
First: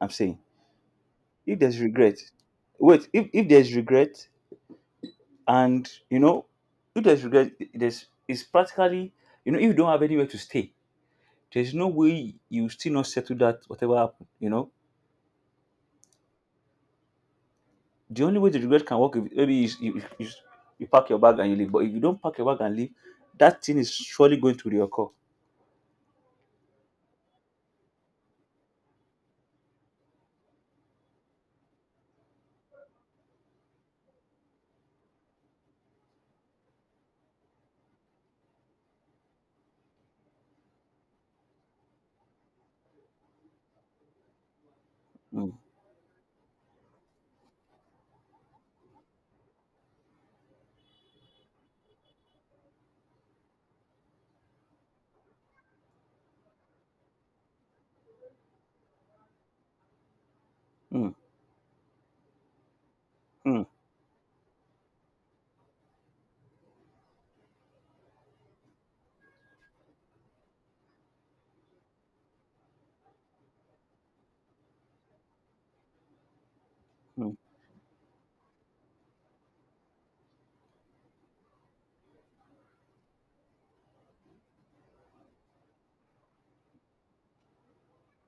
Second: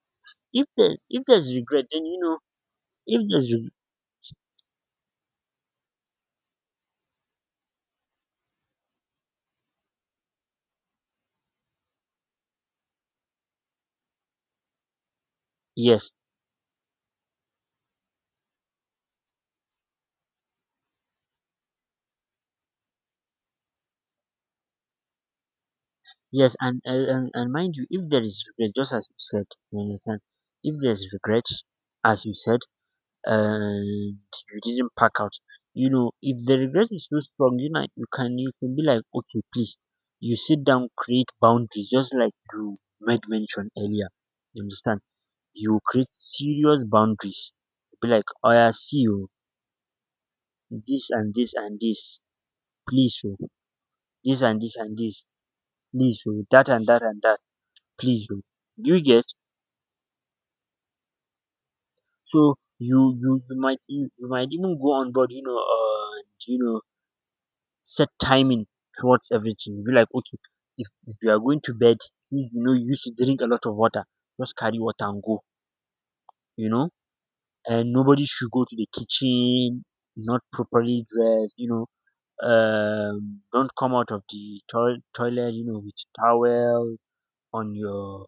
I'm saying, If there's if there's regret, then regret, you know, wait, if if there's re- there's regret, and you know, if there's regret, there's, it's practically, you know, if you don't have anywhere to stay, there's no way you still not settle that whatever happened, you know. yes. The only way the regret can work if maybe is you pack your bag and you leave. But if you don't pack your bag and leave, that thing is surely going to reoccur. Yes, and mind you, if there is regret, just as you said, you understand. If there's regret, as you said, and you didn't pack out, you know, if the regret is too strong, you know, you can be like, okay, please, you sit down, create boundaries, just like you made mention earlier. You understand? Mm, You create serious boundaries. Be like, oh yeah, see you, this and this and this, please, oh, this and this and this, please, oh, that and that and that, please, oh. Do you get? mm, So mm, you might even go on board, you know, and, you know, set timing towards everything. You be like, okay, if you are going to bed, you know, you used to drink a lot of water. Just carry water and go, you know. mm. And nobody should go to the kitchen, not properly dressed, you know. Don't come out of the toilet, you know, with towel on your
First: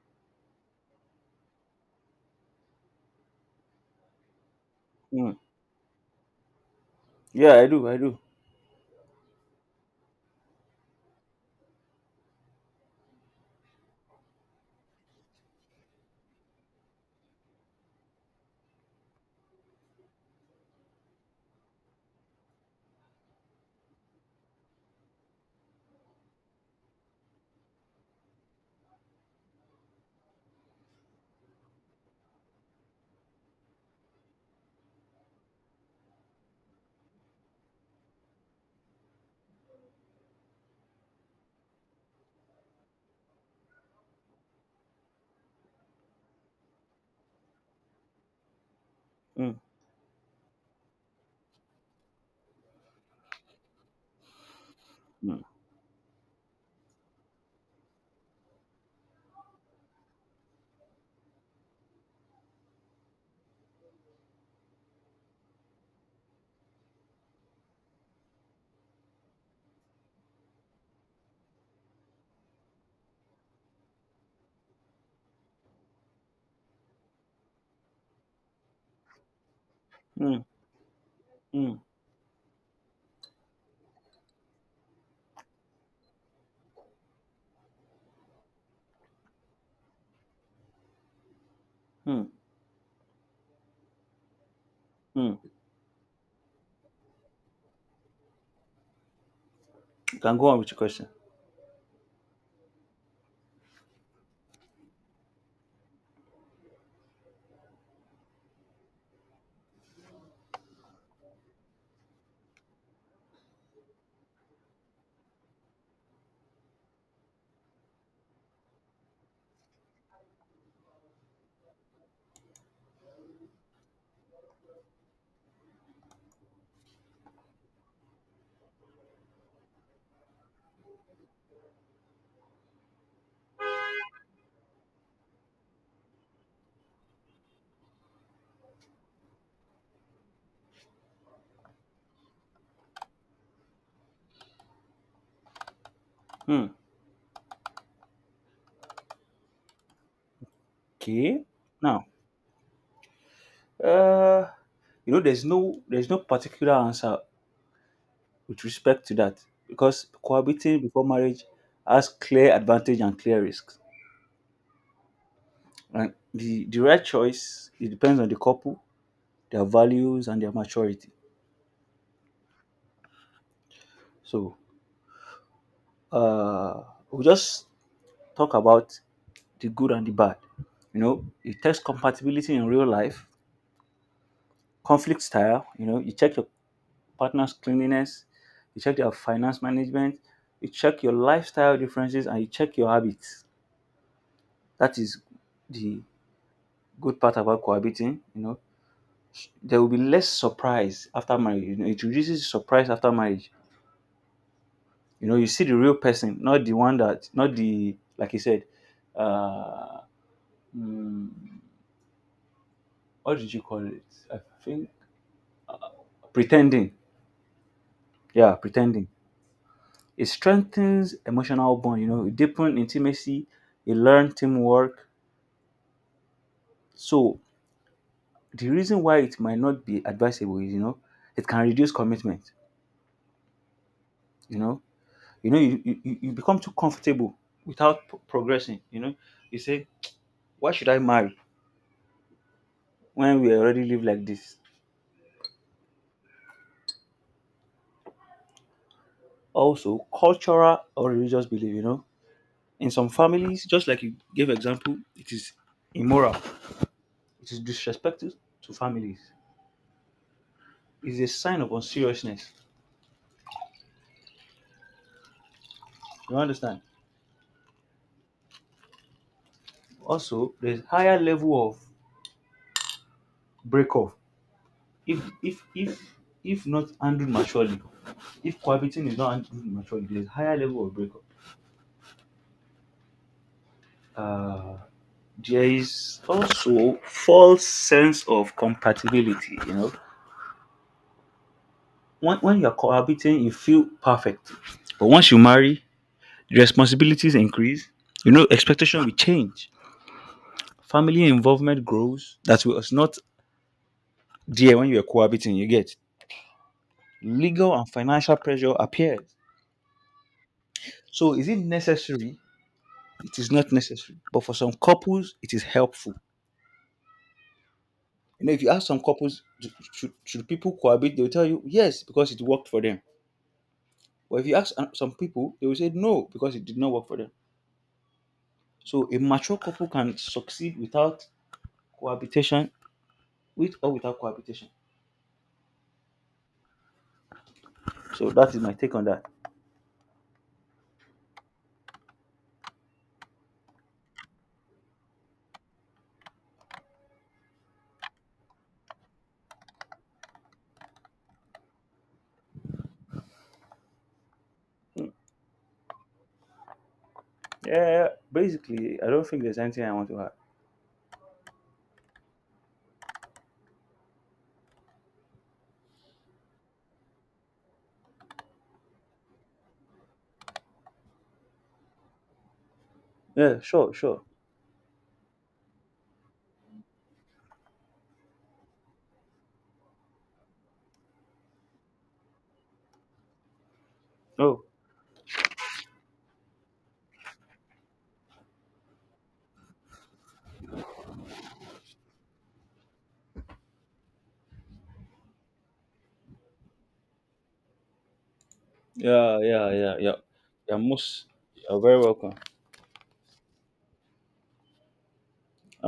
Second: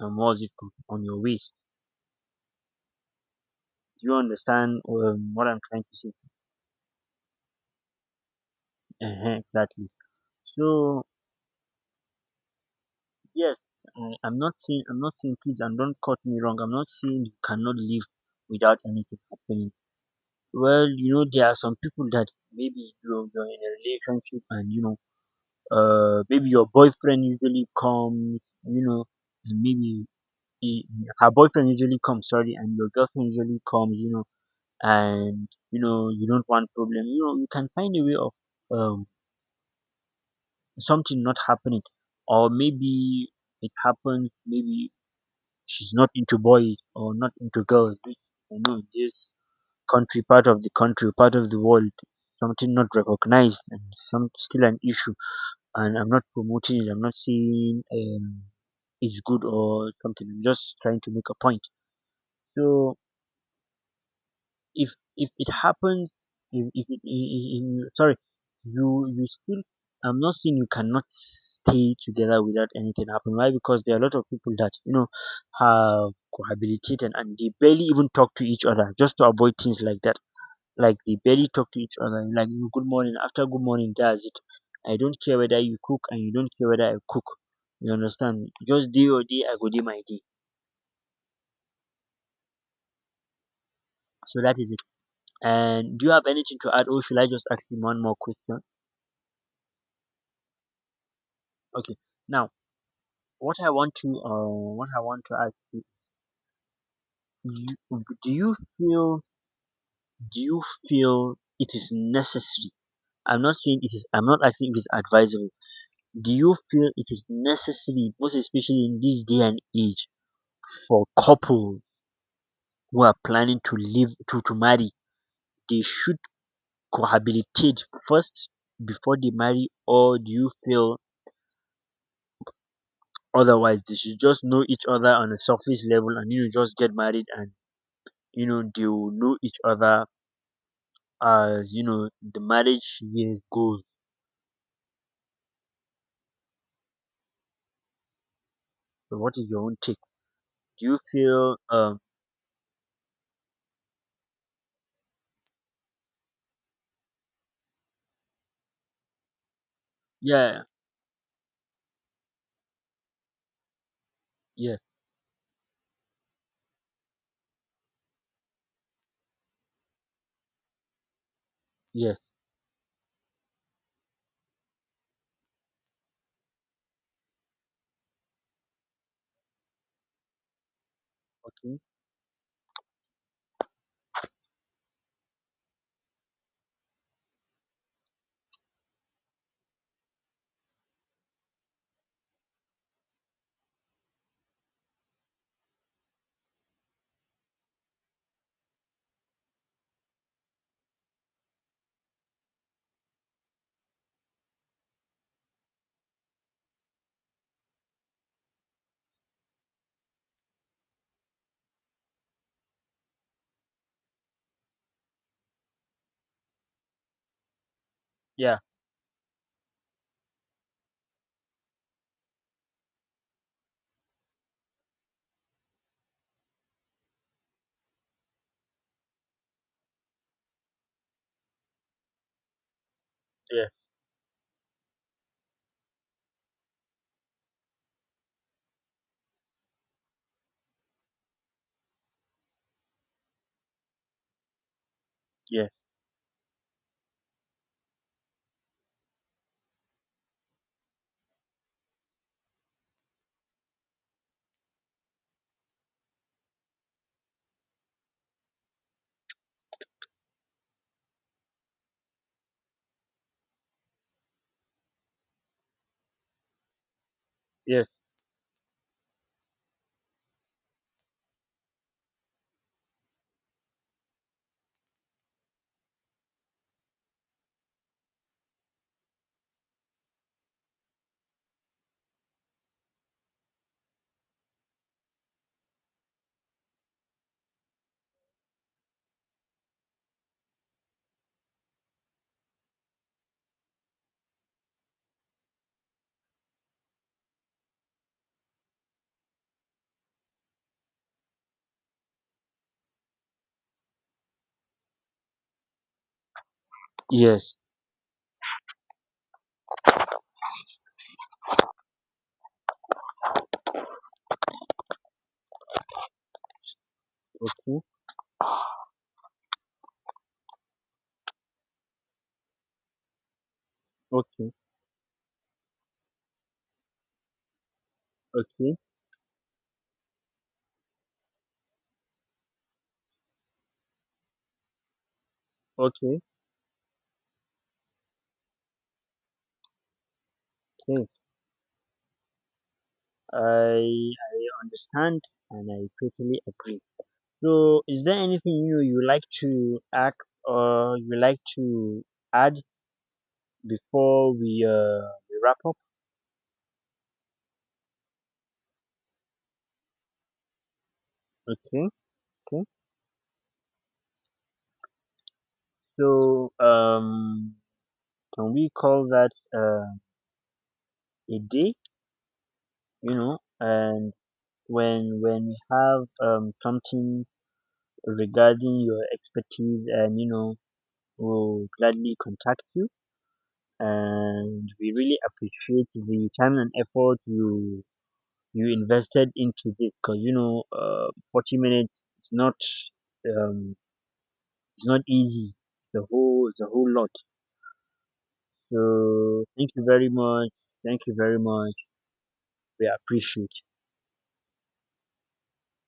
what's it called, on your waist. You understand Mm. what I'm trying to say? Yeah, I do. I do. Uh, exactly. So, yes, I'm not saying, please, and don't cut me wrong. I'm not saying you cannot live without anything happening. Well, you know there are some people that maybe you're in a relationship and you know, maybe your boyfriend usually comes, you know, and maybe her boyfriend usually comes, sorry, and your girlfriend usually comes, you know, and you know you don't want problem, you know. You can find a way of um something not happening. Or maybe it happens, maybe she's not into boys or not into girls. Which I know in this Mm. country, part of the country, part of the world, something not recognized and some still an issue. Mm. And I'm not promoting it. I'm not saying it's good or something. I'm just trying to make a point. So if if it happens, if it I- you, sorry you, you still, I'm not saying you cannot stay together without anything happen. Why? Because there are a lot of people that, you know, have cohabitated and they barely even talk to each other, just to avoid things like that. Mm. Like they barely talk Mm. to each other, like, you know, good morning after good morning, that's it. I don't care whether you cook and you don't care whether I cook. You understand? Just day or day, I go do my day. Mm. So that is it. Mm. And do you have anything to add, or should I just ask you one more question? You can go on with your question. Okay. Now, what I want to what I want to ask you, you- do you feel, do you feel it is necessary? I'm not saying it is. I'm not asking if it's advisable. Do you feel it is necessary, most especially in this day and age, for couples who are planning to live to marry, they should cohabitate first before they marry? Or do you feel otherwise, they should just know each other on a surface level and, you know, just get married and, you know, they will know each other as, you know, the marriage years goes. Mm. So what is your own take? Do you Okay. feel Now, uh, you know, there's no, there's no particular answer with respect to that, because yeah, cohabiting before marriage has clear advantage and clear risks. yeah, And the right choice, it depends on the couple, their values, and their maturity. yes, So, uh, we'll just talk about the good and the bad. You know, it takes okay, compatibility in real life, conflict style. You know, you check your partner's cleanliness, you check their finance management, you check your lifestyle differences, and you check your habits. That is the good part about cohabiting. You know, there will be less surprise after marriage. You know, it reduces surprise after marriage. You know, you see the real person, not the one that, not the like you said. Uh, mm, what did you call it? I think pretending. Yeah, yeah, pretending. It strengthens emotional bond, you know, it deepens intimacy, it learns teamwork. So the reason why it might not be advisable is, you know, it can reduce commitment, yeah, you know. You know, you become too comfortable without progressing, you know. You say, why should I marry when we already live like this? yeah, Also, cultural or religious belief, you know. In some families, just like you gave example, it is immoral. It is disrespectful to families. It's a sign of unseriousness. You understand? yes, Also, there's higher level of break off if if not handled maturely. If cohabiting is not handled maturely, there's higher level of break off. Uh, there is also false sense of compatibility. You know, when you're cohabiting, you feel perfect, but once you marry, responsibilities increase. You know, expectation will change. Family involvement grows. That was not there when you were cohabiting. You get yes, legal and financial pressure appears. So is it necessary? It is not necessary, but for some couples, it is helpful. okay, You know, if you ask some couples, do-, should people cohabit? They will tell you yes because it worked for them. But if okay, you ask some people, they will say no because it did not work for them. okay, So a mature couple can succeed without cohabitation, with or without cohabitation. okay, So that is my take on that. okay. I understand and I totally agree. So is there anything you know you like to ask or you like to add before Mm. we wrap up? Yeah, basically, I don't think there's anything I want to add. Okay, okay. So, um, can we call that, um, a day? You know, Yeah, sure, and sure. When we have, something regarding your expertise, and you know, we'll gladly contact you. Oh, And we really appreciate the time and effort you invested into this, because you know, 40 minutes is not, um, it's not easy. The whole lot. yeah, So yeah, thank you yeah, very yeah. much. You're Thank you most, very much. you're very welcome. We appreciate. Have